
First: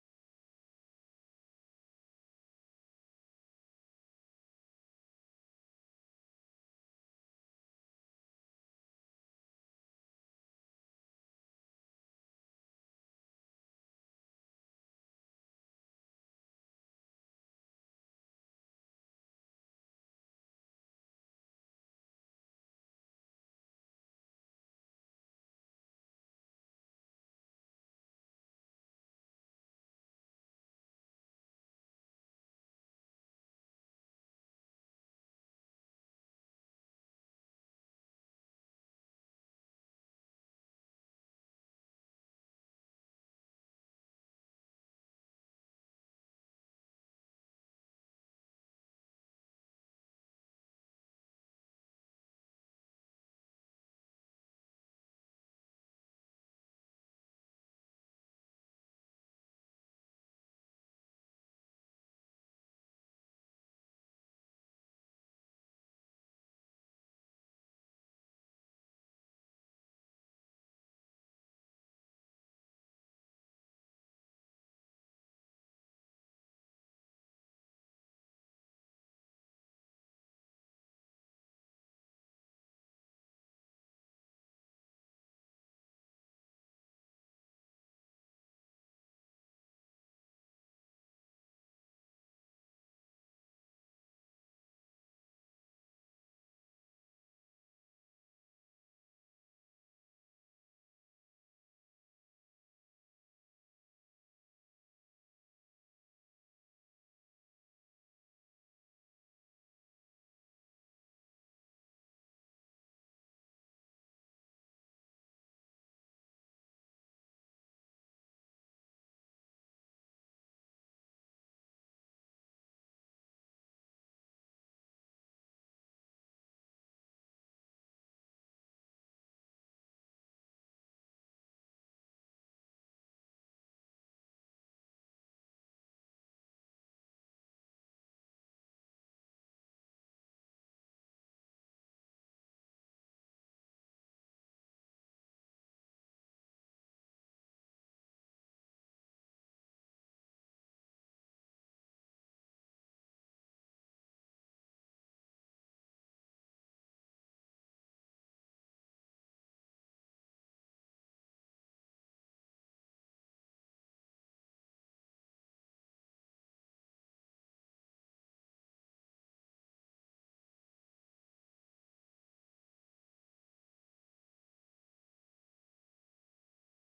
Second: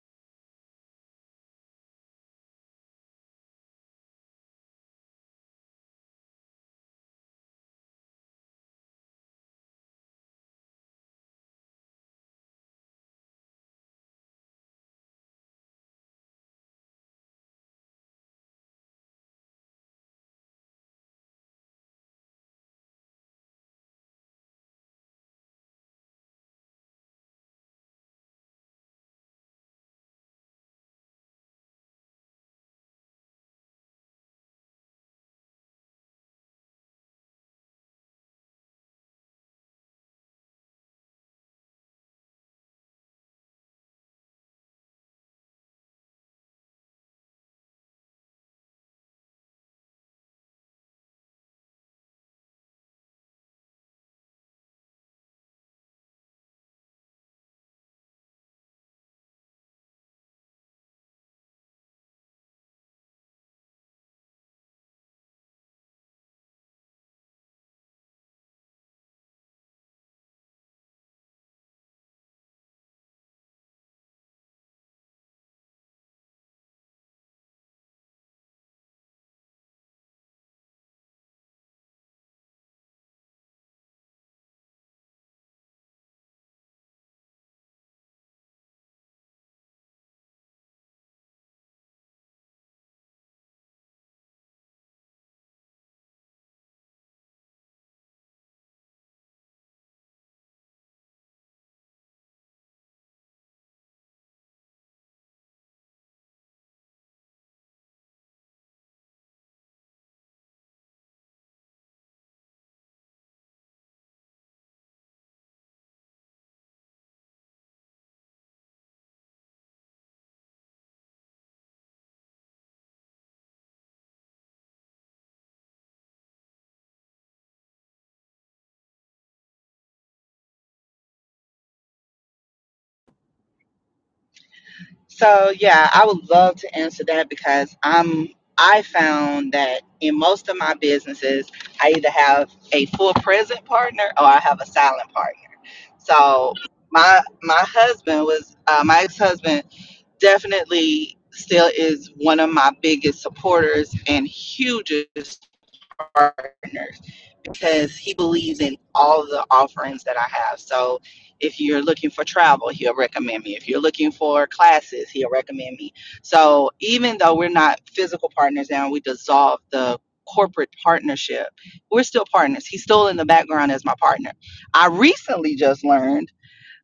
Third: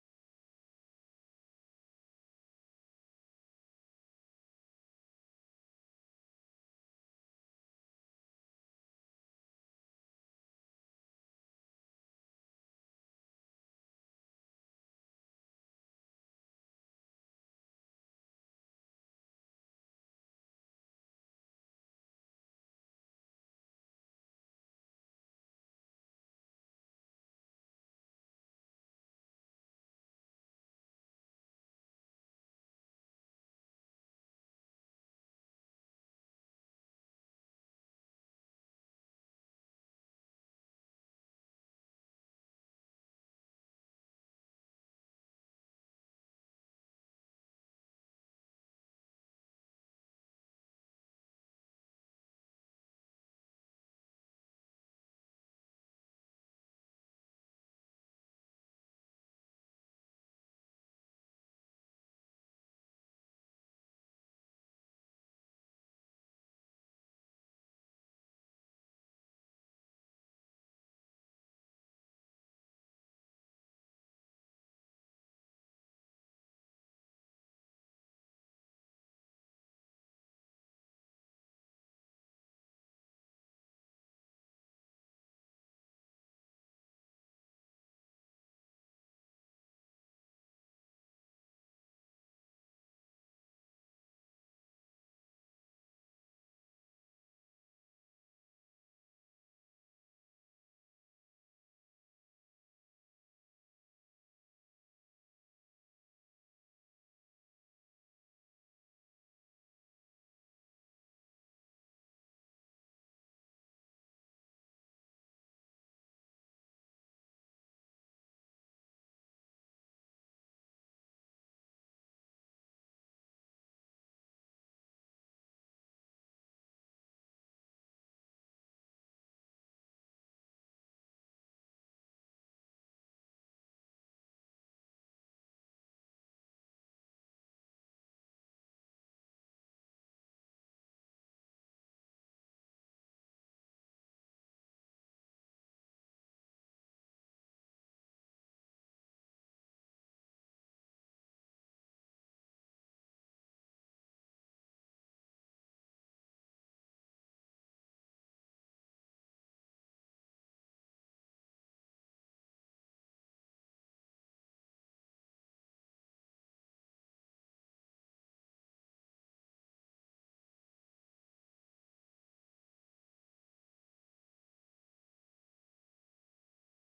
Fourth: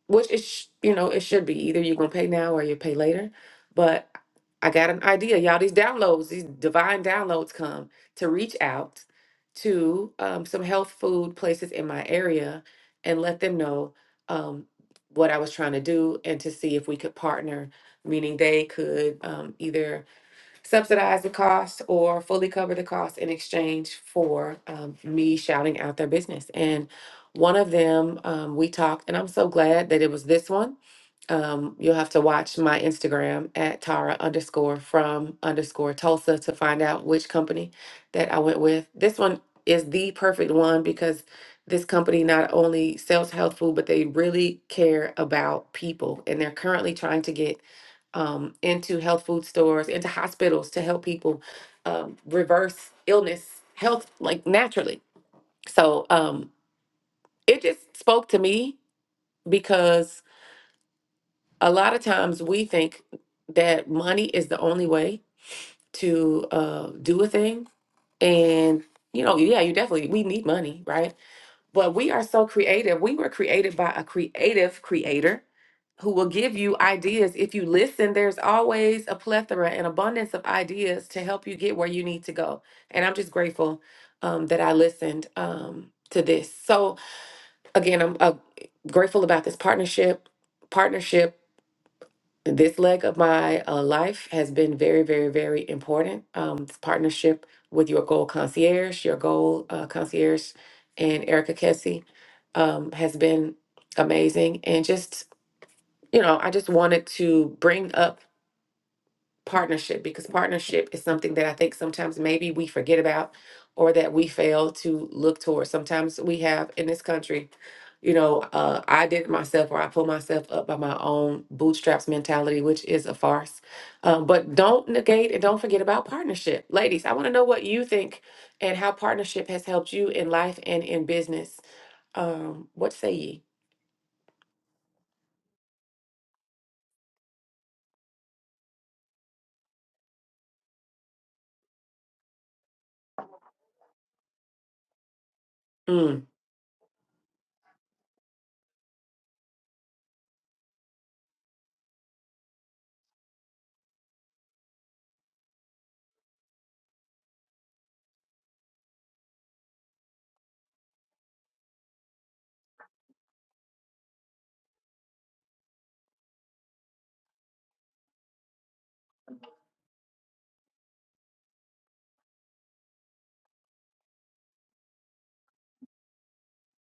which is, sh- you know, it should be either you're going to pay now or you pay later. But I got an idea. Y'all, these downloads, these divine downloads come to reach out to um, some health food places in my area and let them know um, what I was trying to do and to see if we could partner, meaning they could um, either subsidize the cost or fully cover the cost in exchange for um, me shouting out their business. And one of them, um, we talked, and I'm so glad that it was this one. Um, you'll have to watch my Instagram at Tara underscore from underscore Tulsa to find out which company that I went with. This one is the perfect one because this company not only sells health food, but they really care about people. And they're currently trying to get um, into health food stores, into hospitals to help people um, reverse illness, health like naturally. So um, it just spoke to me because a lot of times we think that money is the only way to uh, do a thing, and you know, yeah, you definitely we need money, right? But we are so creative. We were created by a creative creator who will give you ideas. If you listen, there's always a plethora and abundance of ideas to help you get where you need to go. And I'm just grateful um, that I listened um, to this. So, again, I'm uh, grateful about this partnership. Partnership this leg of my uh, life has been very, very, very important. Um, this partnership with your goal concierge, your goal uh, concierge, and Erica Kessie um, has been amazing. And just, you know, I just wanted to bring up partnership because partnership is something that I think sometimes maybe we forget about or that we fail to look towards. Sometimes we have in this country, you know, uh, I did it myself or I pull myself up by my own bootstraps mentality, which is a farce. Um, but don't negate and don't forget about partnership. Ladies, I want to know what you think and how partnership has helped you in life and in business. Um, what say ye?
So yeah, I would love to answer that because I'm I found that in most of my businesses, I either have a full present partner or I have a silent partner.
Mm.
So my my husband was uh, my ex husband definitely still is one of my biggest supporters and hugest partners. because he believes in all the offerings that I have. So if you're looking for travel, he'll recommend me. If you're looking for classes, he'll recommend me. So even though we're not physical partners now, we dissolved the corporate partnership, we're still partners. He's still in the background as my partner. I recently just learned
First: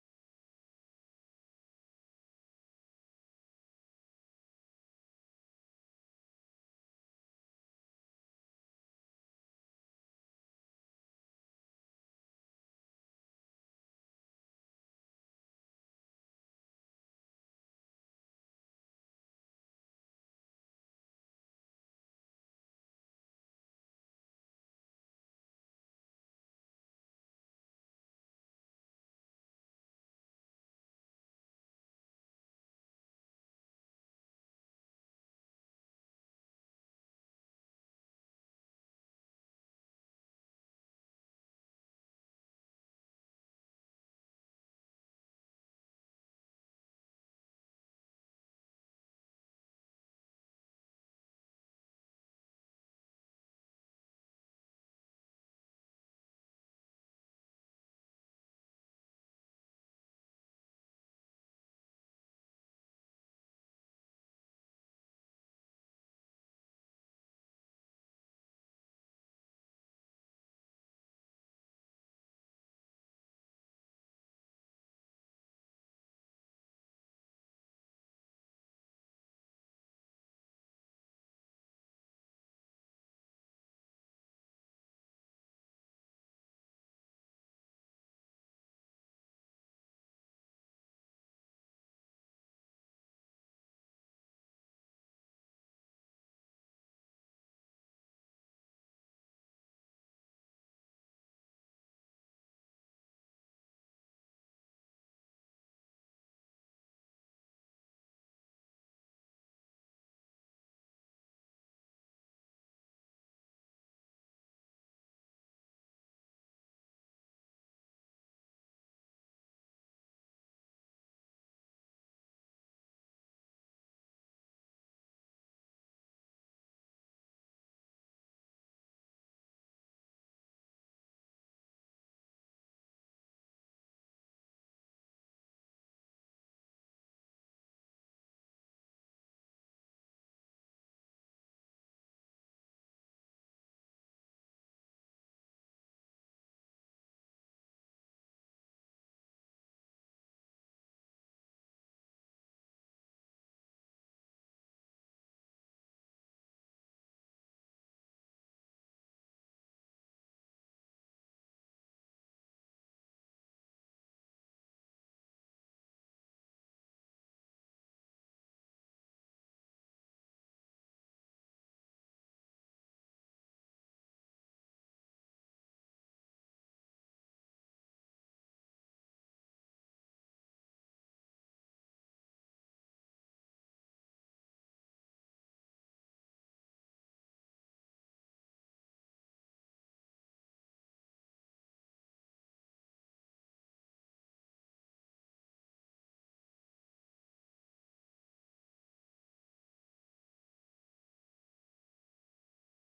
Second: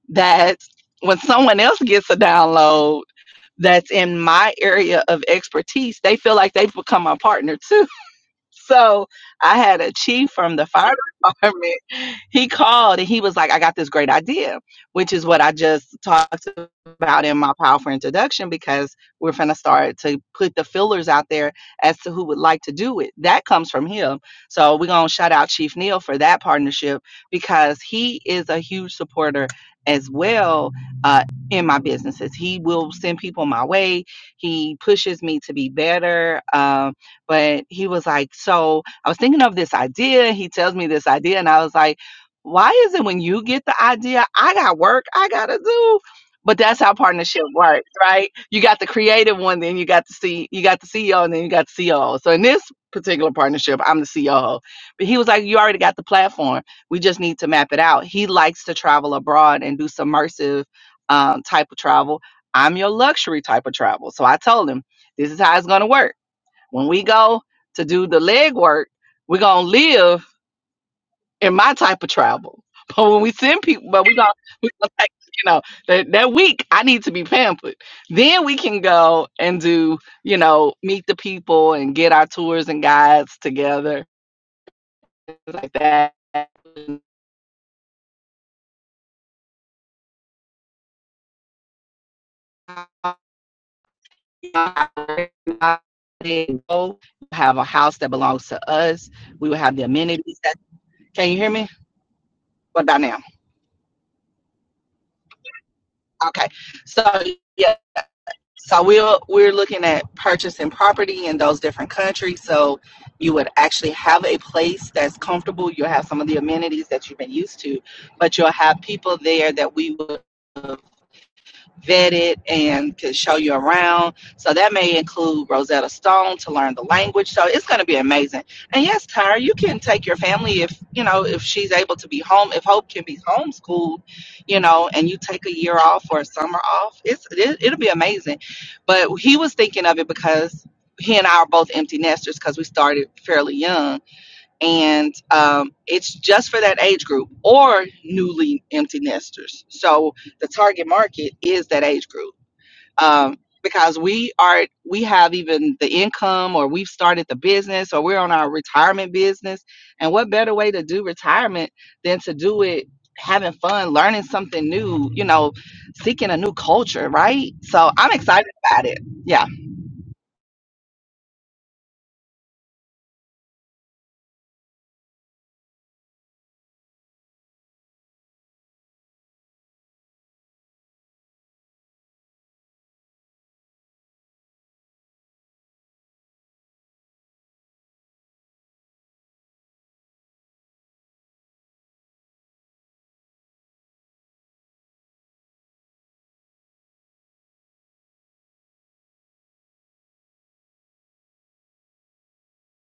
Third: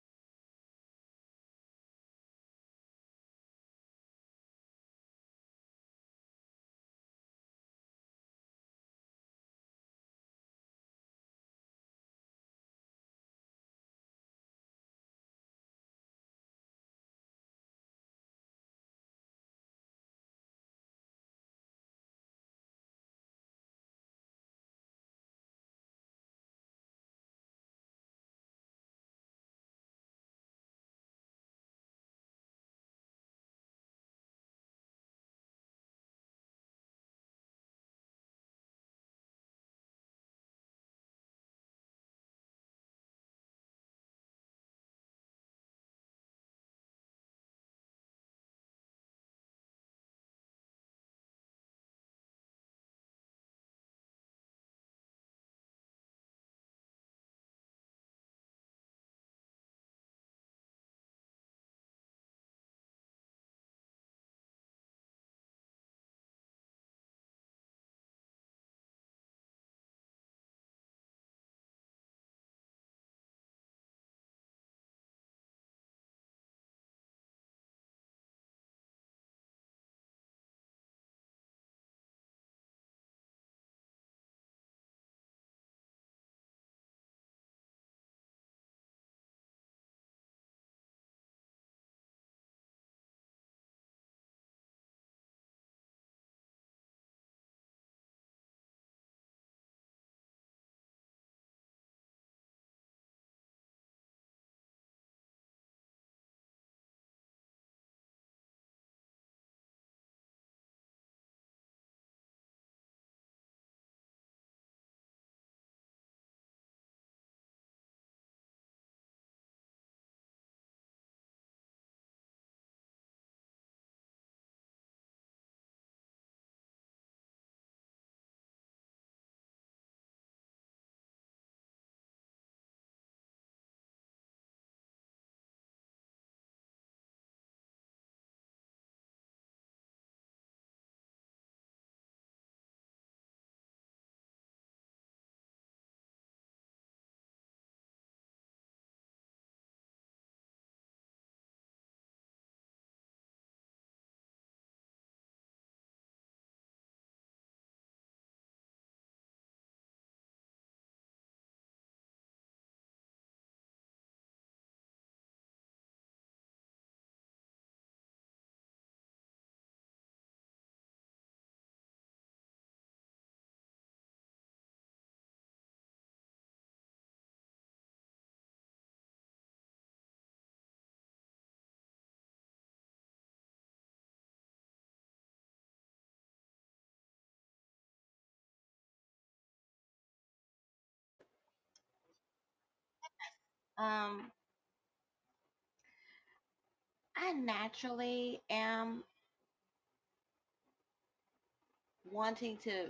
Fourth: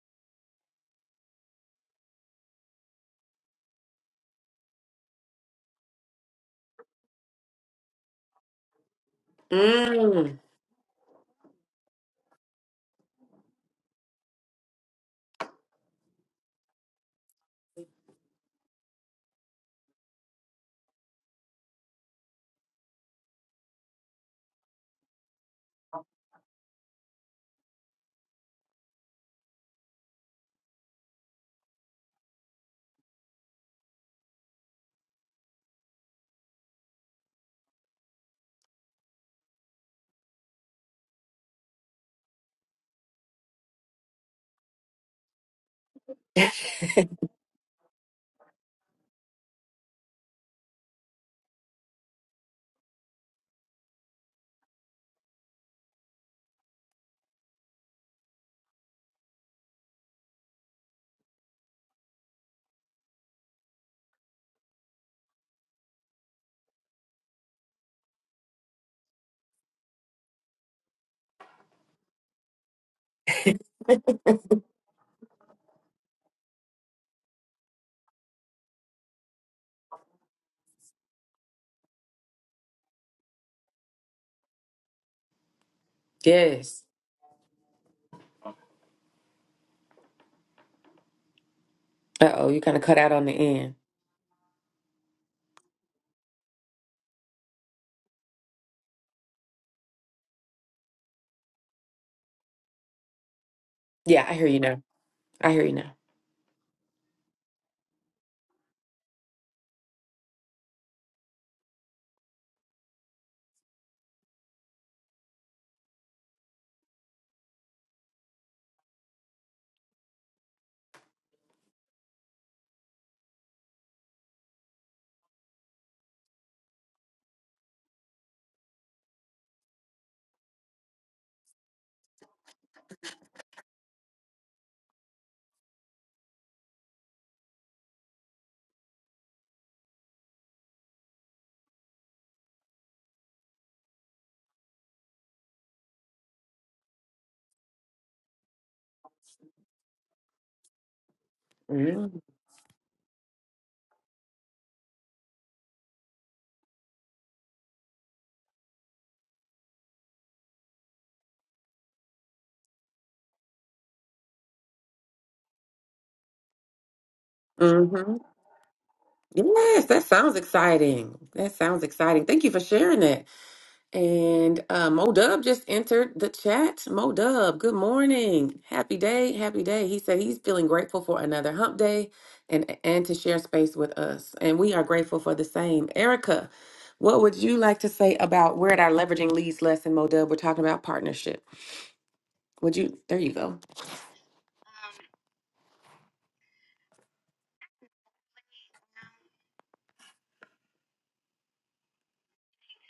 that when someone else gets a download that's in my area of expertise, they feel like they've become my partner too so I had a chief
Mm.
from the fire *laughs* department. He called and he was like, I got this great idea, which is what I just talked about in my powerful introduction because we're going to start to put the fillers out there as to who would like to do it. That comes from him. So we're going to shout out Chief Neil for that partnership because he is a huge supporter as well uh, in my businesses. He will send people my way, he pushes me to be better. Um, but he was like, So I was thinking of this idea. He tells me this idea. And I was like, Why is it when you get the idea, I got work I got to do?
*laughs*
But that's how partnership works, right? You got the creative one, then you got the C, you got the CEO, and then you got the CEO. So in this particular partnership, I'm the CEO. But he was like, "You already got the platform. We just need to map it out." He likes to travel abroad and do submersive um, type of travel. I'm your luxury type of travel. So I told him, "This is how it's going to work." When we go to do the leg work, we're gonna live in my type of travel. *laughs* But when we send people, but we gonna, we gonna take, you know, that, that week I need to be pampered. Then we can go and do, you know, meet the people and get our tours and guides together, things like that.
Yes. Uh oh, you kind of cut out on the end.
*laughs* Have a house that belongs to us. We will have the amenities that. Can you hear me? What about now?
Yeah, I hear you now. I hear you now.
Okay. So yeah. So we're we're looking at purchasing property in those different countries. So you would actually have a place that's comfortable. You'll have some of the amenities that you've been used to, but you'll have people there that we would vetted and can show you around. So that may include Rosetta Stone to learn the language. So it's going to be amazing. And yes, Tyra, you can take your family if, you know, if she's able to be home, if Hope can be homeschooled, you know, and you take a year off or a summer off, it's, it, it'll be amazing. But he was thinking of it because he and I are both empty nesters because we started fairly young and um, it's just for that age group or newly empty nesters. So the target market is that age
Mm-hmm.
group um, because we are we have even the income or we've started the business or we're on our retirement business. And what better way to do retirement than to do it having fun, learning something new, you know, seeking a new culture, right? So I'm
hmm
excited about it. Yeah.
Yes, that sounds exciting. That sounds exciting. Thank you for sharing that. And uh, Mo Dub just entered the chat. Mo Dub, good morning. Happy day. Happy day. He said he's feeling grateful for another hump day and, and to share space with us. And we are grateful for the same. Erica, what would you like to say about we're at our leveraging leads lesson, Mo Dub? We're talking about partnership. Would you? There you go.
Um, I naturally am wanting to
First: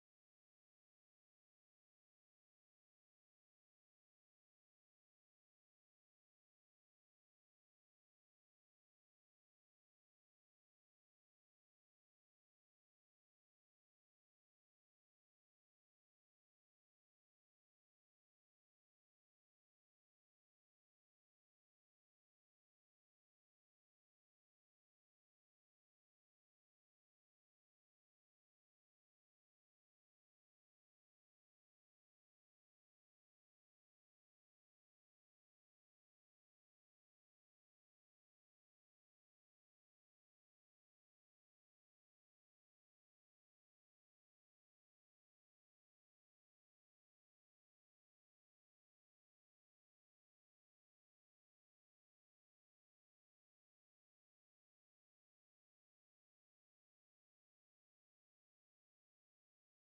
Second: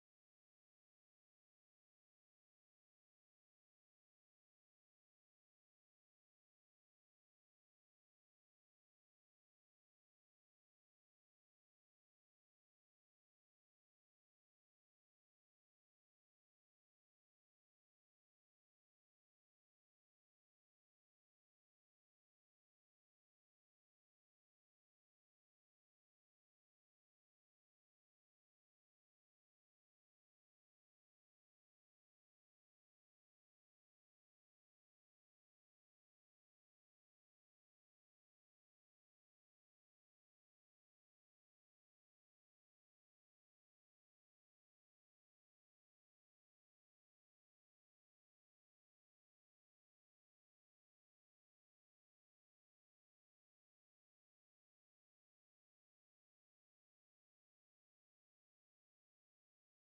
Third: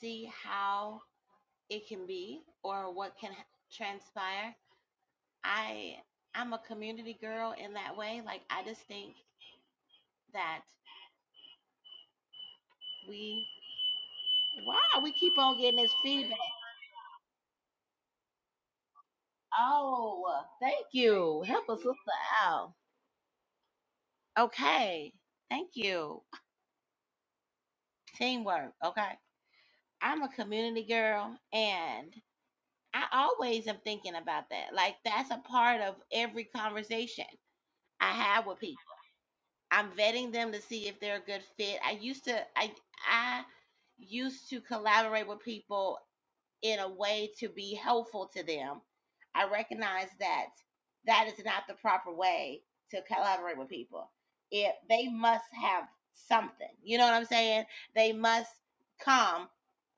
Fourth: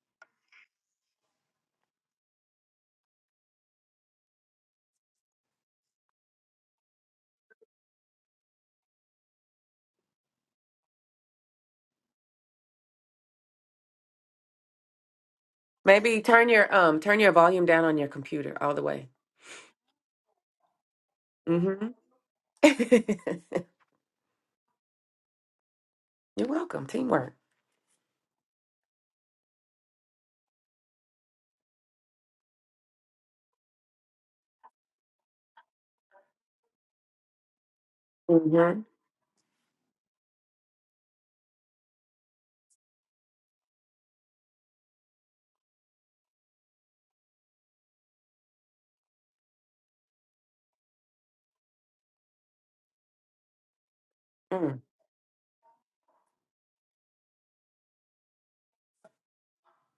see how it can be or what can ha- transpire. I I'm a community girl in that way. Like I just think that we wow, we keep on getting this
Maybe
feedback.
turn your um turn your volume down on your computer all the way.
Oh, thank you. Help us
Mm-hmm.
sister out.
*laughs*
Okay. Thank you.
You're welcome. Teamwork.
Teamwork. Okay. I'm a community girl and I always am thinking about that. Like that's a part of every conversation I have with people
Mm-hmm.
I'm vetting them to see if they're a good fit. I used to I I used to collaborate with people in a way to be helpful to them. I recognize that that is not the proper way to collaborate with people. If
Mm.
they must have something, you know what I'm saying? They must come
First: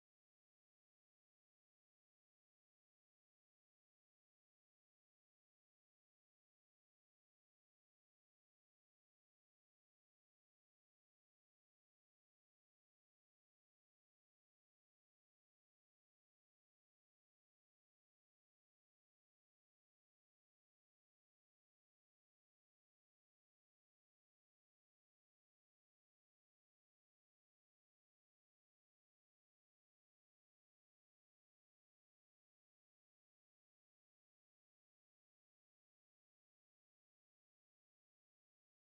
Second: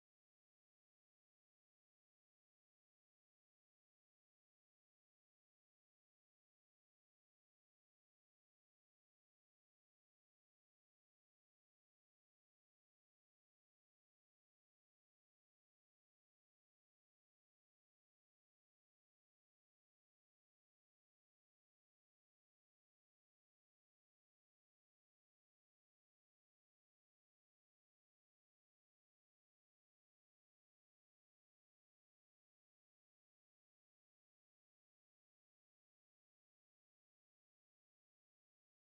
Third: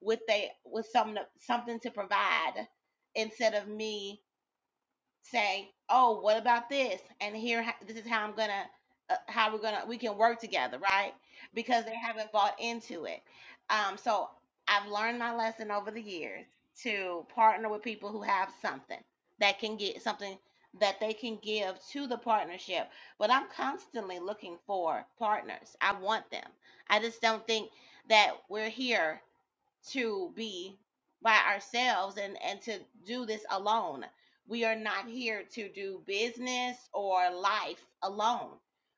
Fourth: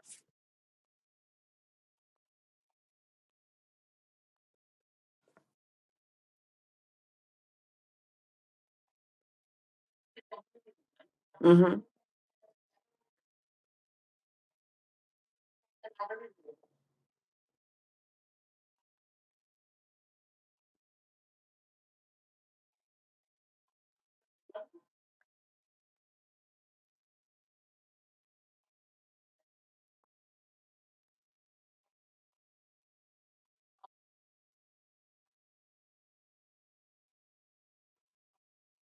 with they with some something to provide instead of me say, "Oh, what about this?" And here, ho- this is how I'm gonna, uh, how we're gonna, we can work together, right? Because
Mm-hmm.
they haven't bought into it. Um, so I've learned my lesson over the years to partner with people who have something that can get something that they can give to the partnership. But I'm constantly looking for partners. I want them. I just don't think that we're here to be by ourselves and and to do this alone. We are not here to do business or life alone.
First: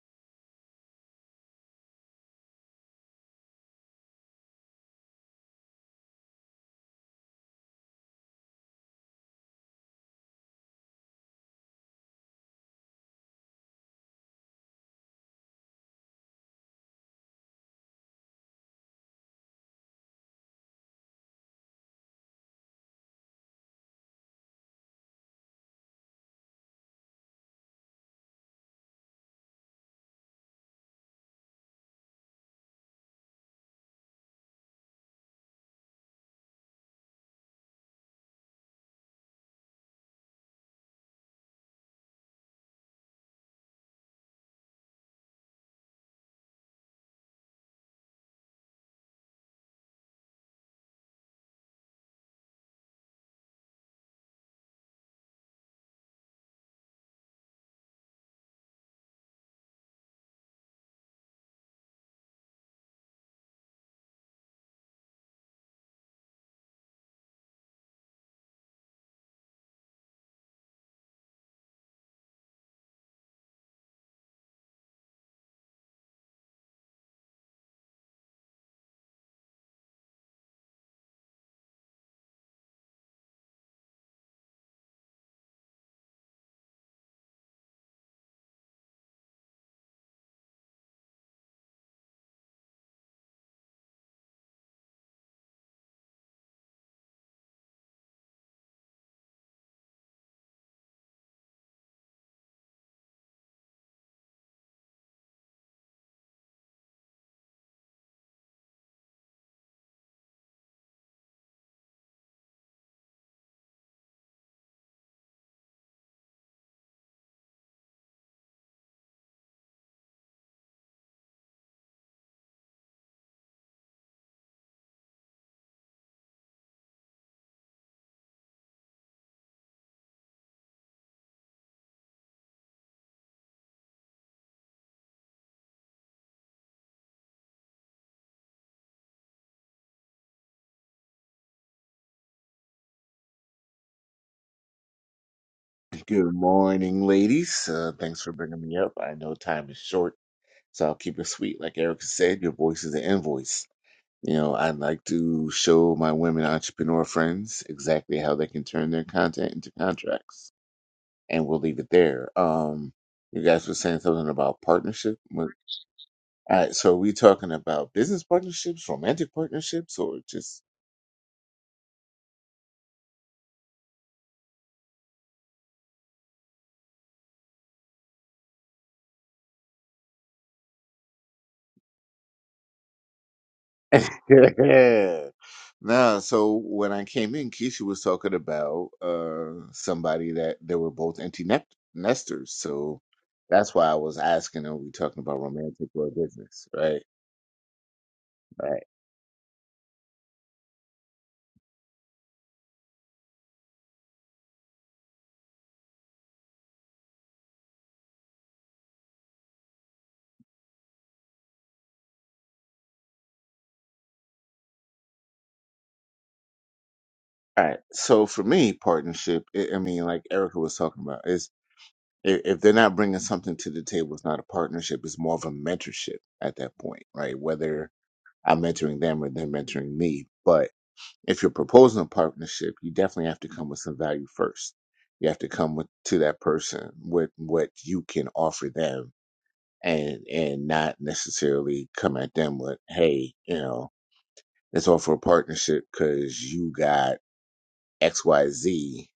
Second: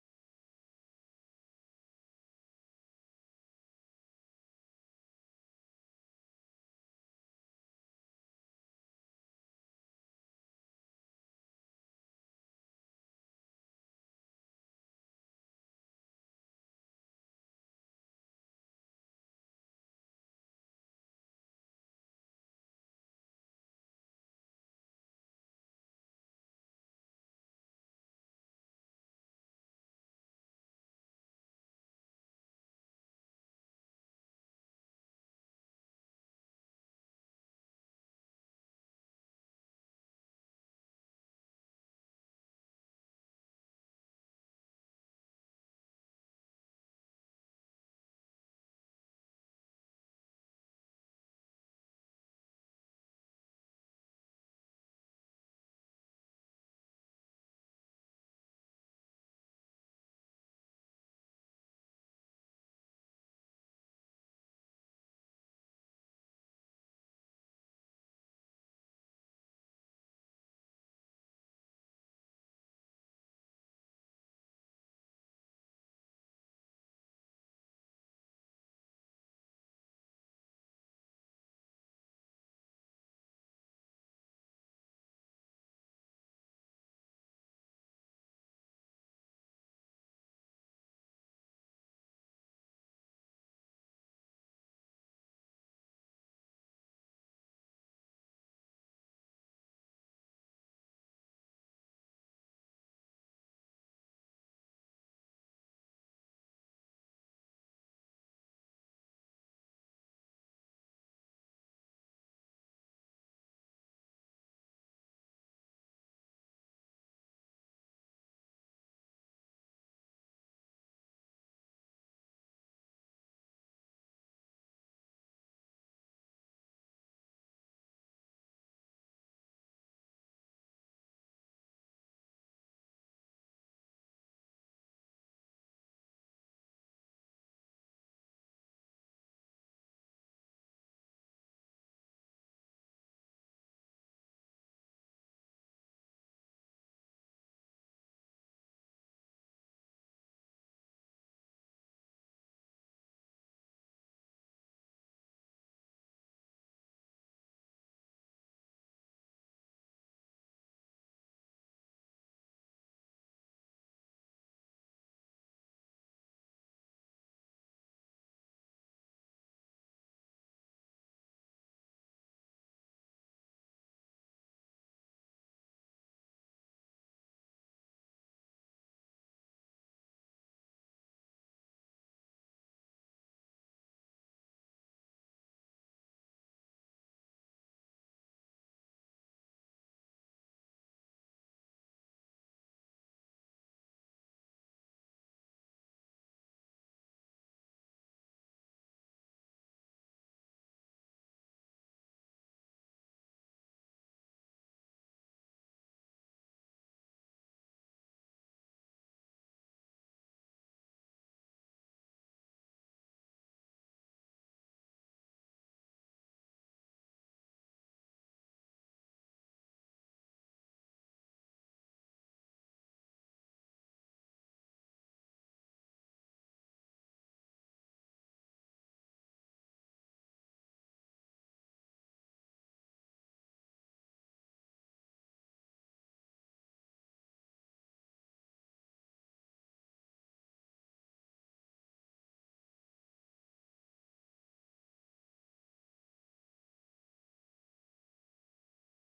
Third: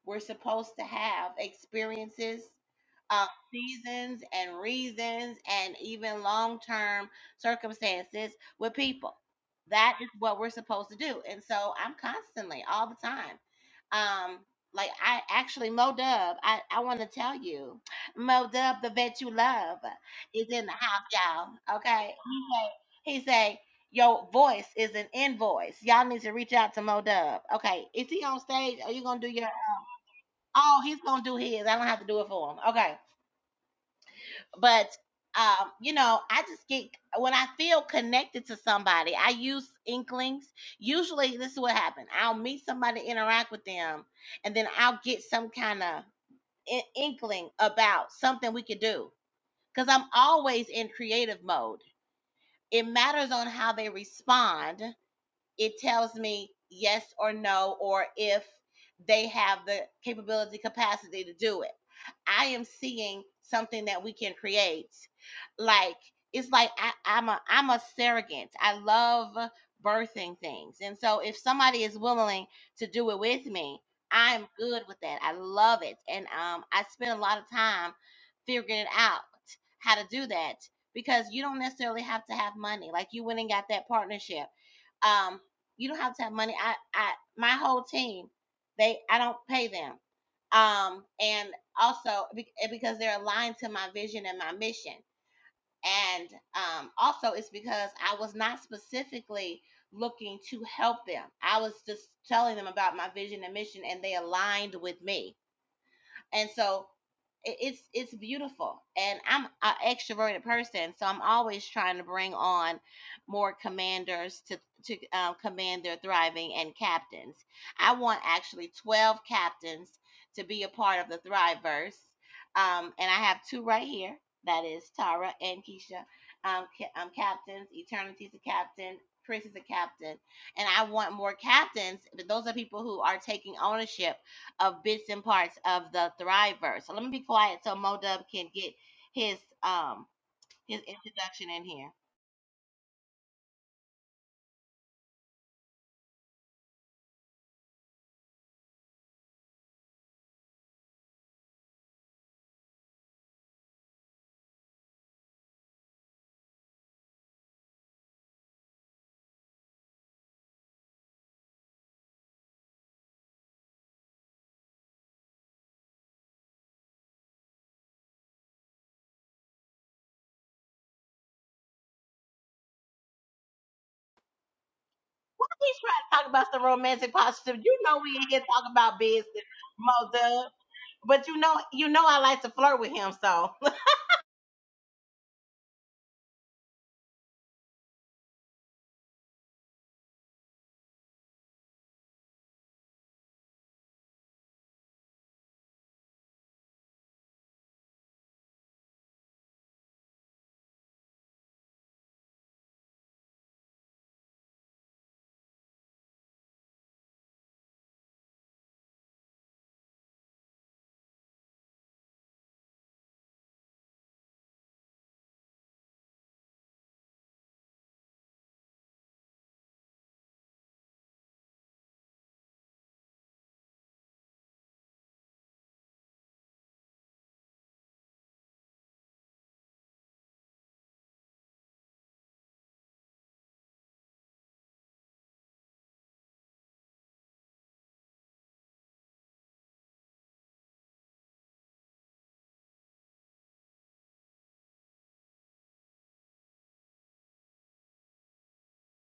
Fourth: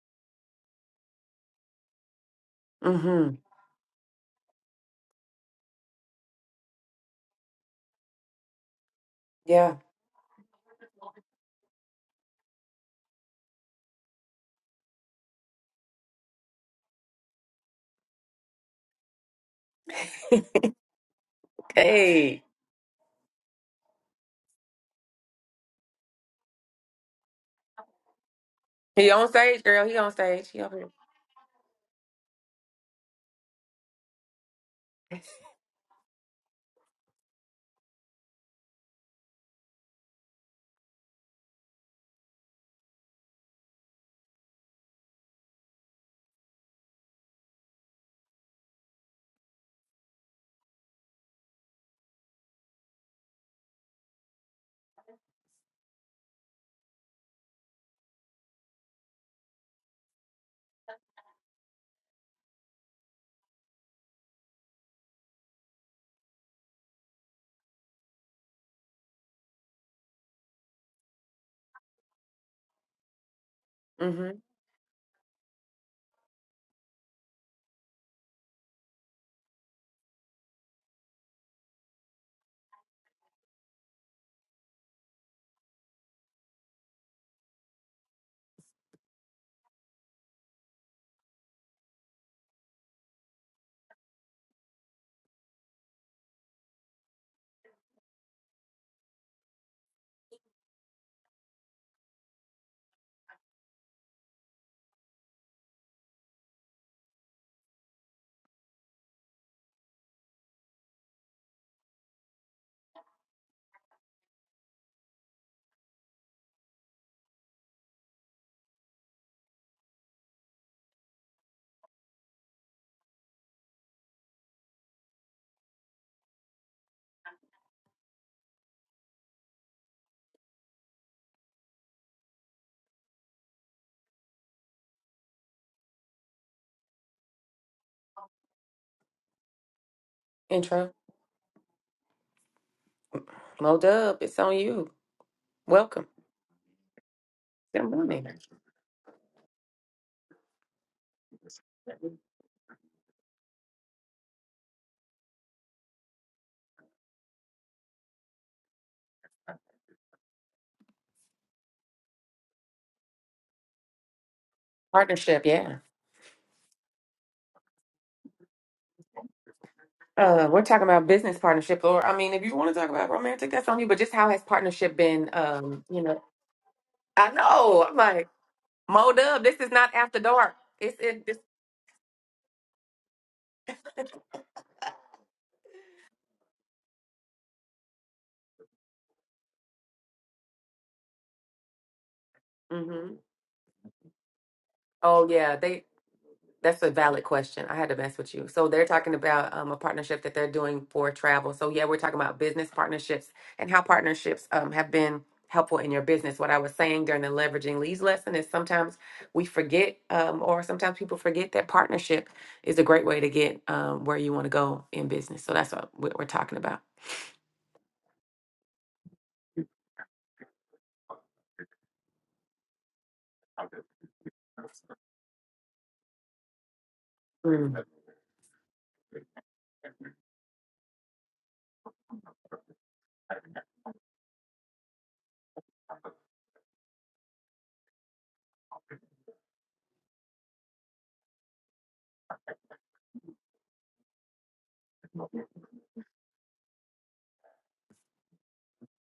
We're supposed to have experiences, uh,
Mm-hmm.
seasons, and reasons, and even long term circumstances with people.
Yeah.
That is what we're supposed to do. And so I'm constantly, all the time. Um, like I actually Mo Dub, I, I want to tell you, Mo Dub, the vet you love is in the house, y'all. Okay.
Hey.
He say, he say, your voice is an invoice. Y'all need to reach out to Mo Dub. Okay. Is he on stage? Are you
He
gonna do
on
your
stage, girl. He on stage. He over
oh he's gonna do his. I don't have to do it for him. Okay. But
here.
um, you know, I just get when I feel connected to somebody, I use inklings. Usually this is what happens. I'll meet somebody, interact with them, and then I'll get some kind of in- inkling about something we could do. Cause I'm always in creative mode. It matters on how they respond it tells me yes or no or if they have the capability capacity to do it i am seeing something that we can create like it's like I, i'm a i'm a surrogate i love birthing things and so if somebody is willing to do it with me
Mm-hmm.
i'm good with that i love it and um i spend a lot of time figuring it out how to do that because you don't necessarily have to have money like you went and got that partnership um, you don't have to have money. I, I, my whole team, they, I don't pay them. Um, and also because they're aligned to my vision and my mission. And um, also, it's because I was not specifically looking to help them. I was just telling them about my vision and mission, and they aligned with me and so it- it's it's beautiful and i'm an extroverted person so i'm always trying to bring on more commanders to to um, command their thriving and captains i want actually 12 captains to be a part of the thriveverse um, and i have two right here that is tara and keisha um, ca- um, captains eternity's a captain chris is a captain and i want more captains but those are people who are taking ownership of bits and parts of the Thriver. So let me be quiet so Mo Dub can get his um his
Intro.
introduction in here.
Mo dub. It's on you. Welcome.
Good morning, ladies.
Good
Uh, thanks
morning.
for bringing me up. I know time is short, so I'll keep it sweet. Like Erica said, your voice is an invoice. You know, I'd like to show my women entrepreneur friends exactly how they can turn their content into contracts, and we'll leave it there. Um, you guys were saying something about partnership.
Partnership,
All
yeah.
right, so are we talking about business partnerships, romantic partnerships, or
Uh,
just
we're talking about business partnership, or I mean, if you want to talk about romantic, that's on you. But just how has partnership been?
He's
Um,
trying
you
to
know,
talk about some romantic
I
positive. You
know. I'm
know we in
like,
here talking about
Mo
business,
Dub, this is not
Mo
after
Dub.
dark. It's it.
But you
This,
know you know I like to flirt with him, so
*laughs* Nah, so when I came in, Keisha was talking about uh somebody that they were both empty net nesters. So
hmm
that's why I was asking, are we talking
Oh
about
yeah, they
romantic or business?
That's a
Right,
valid question. I had to mess with you. So
right,
they're talking about um, a partnership that they're doing for travel. So yeah, we're talking about business partnerships and how partnerships um, have been helpful in your business. What I was saying during the leveraging leads lesson is sometimes we forget, um, or sometimes people forget that partnership is a great way to get um, where you want to go in business. So that's what we- we're talking about.
all right. So for me, partnership, I I mean, like Erica was talking about, is if, if they're not bringing something to the table, it's not a partnership. It's more of a mentorship at that point, right?
Mm,
Whether I'm mentoring them or they're mentoring me, but. if you're proposing a partnership, you definitely have to come with some value first. You have to come with to that person with what you can offer them and and not necessarily come at them with, hey, you know, let's offer a partnership because you got XYZ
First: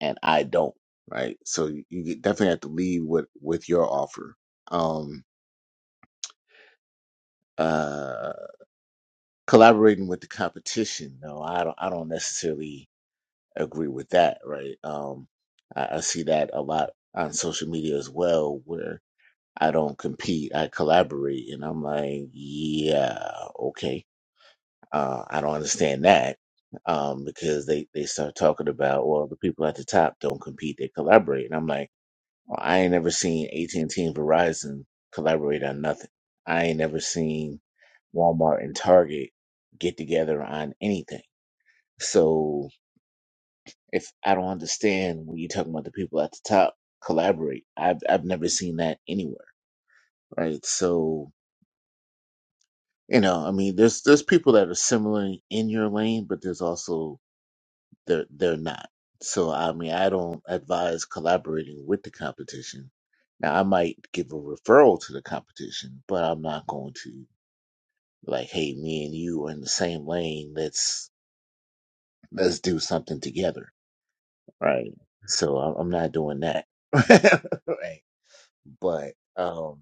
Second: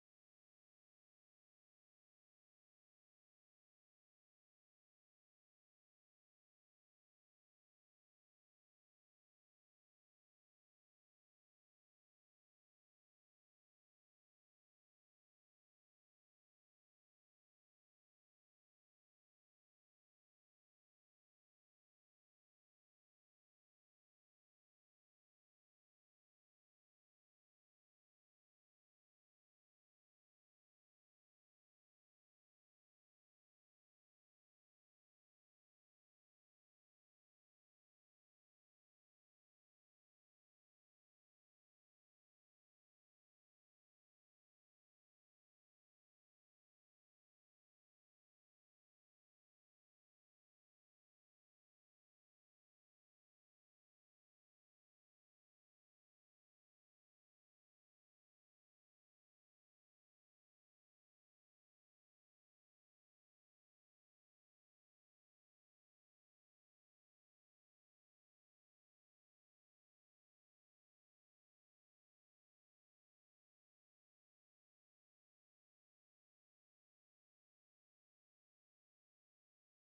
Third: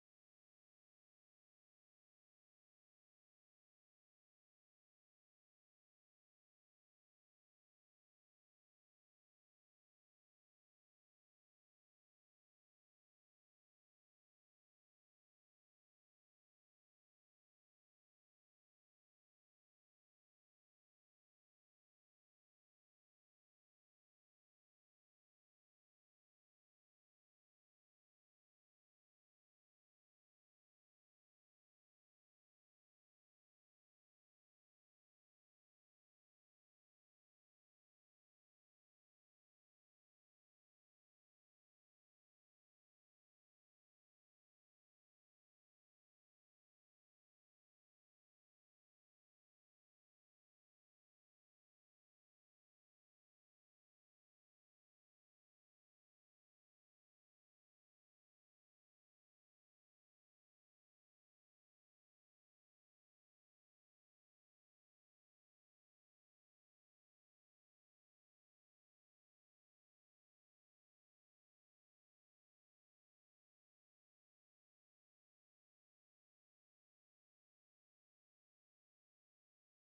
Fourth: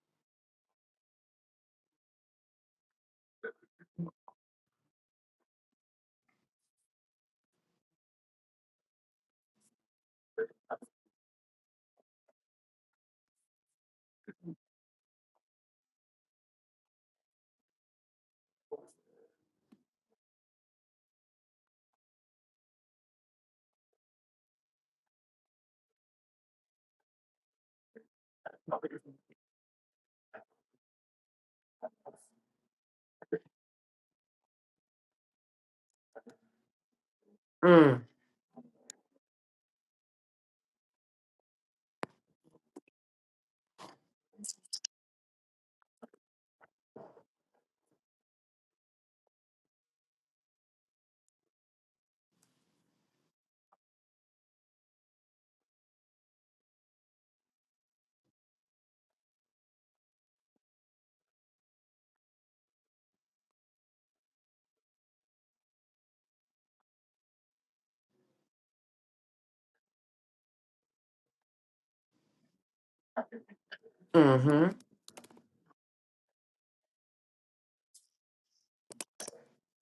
and I don't, right? So you you definitely have to lead with with your offer. Um uh collaborating with the competition, no, I don't I don't necessarily agree with that, right? Um, I, I see that a lot on social media as well, where I don't compete, I collaborate, and I'm like, yeah, okay, uh, I don't understand that um, because they they start talking about well, the people at the top don't compete, they collaborate, and I'm like, well, I ain't never seen AT and T and Verizon collaborate on nothing. I ain't never seen Walmart and Target get together on anything. So if I don't understand when you're talking about the people at the top collaborate, I've I've never seen that anywhere, right? So you know, I mean, there's there's people that are similarly in your lane, but there's also they're they're not. So I mean, I don't advise collaborating with the competition. Now I might give a referral to the competition, but I'm not going to like, hey, me and you are in the same lane. Let's let's do something together,
mm,
right? So I'm I'm not doing that. *laughs* right. But um,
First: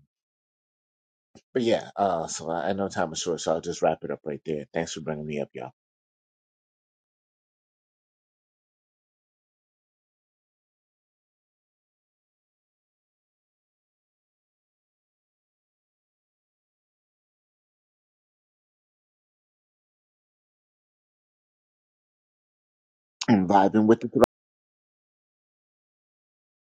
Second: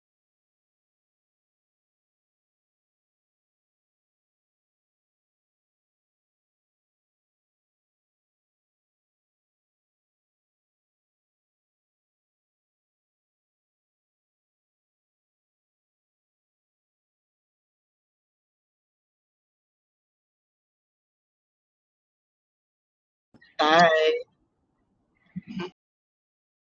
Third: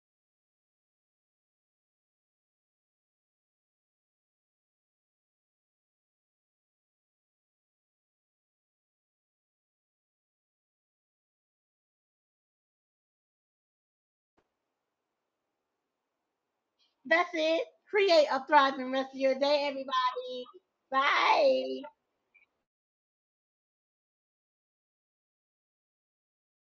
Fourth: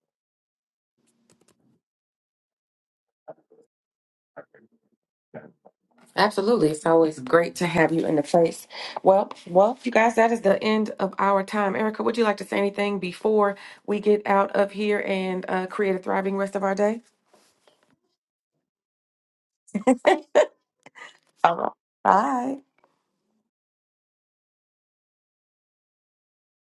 but yeah. Uh, so I, I know time is short, so I'll just wrap it up right there. Thanks for bringing me up, y'all.
Absolutely. It's always great to have you in the place. Well, well, you guys, that is the end of our time. Erica, would you like to say anything before we get out of here and uh, create a thriving rest of our day?
*laughs* that's it. Create a thriving rest of your day,
*laughs*
everybody.
All right.
Bye.
Bye.
I'm vibing with
Bye.
the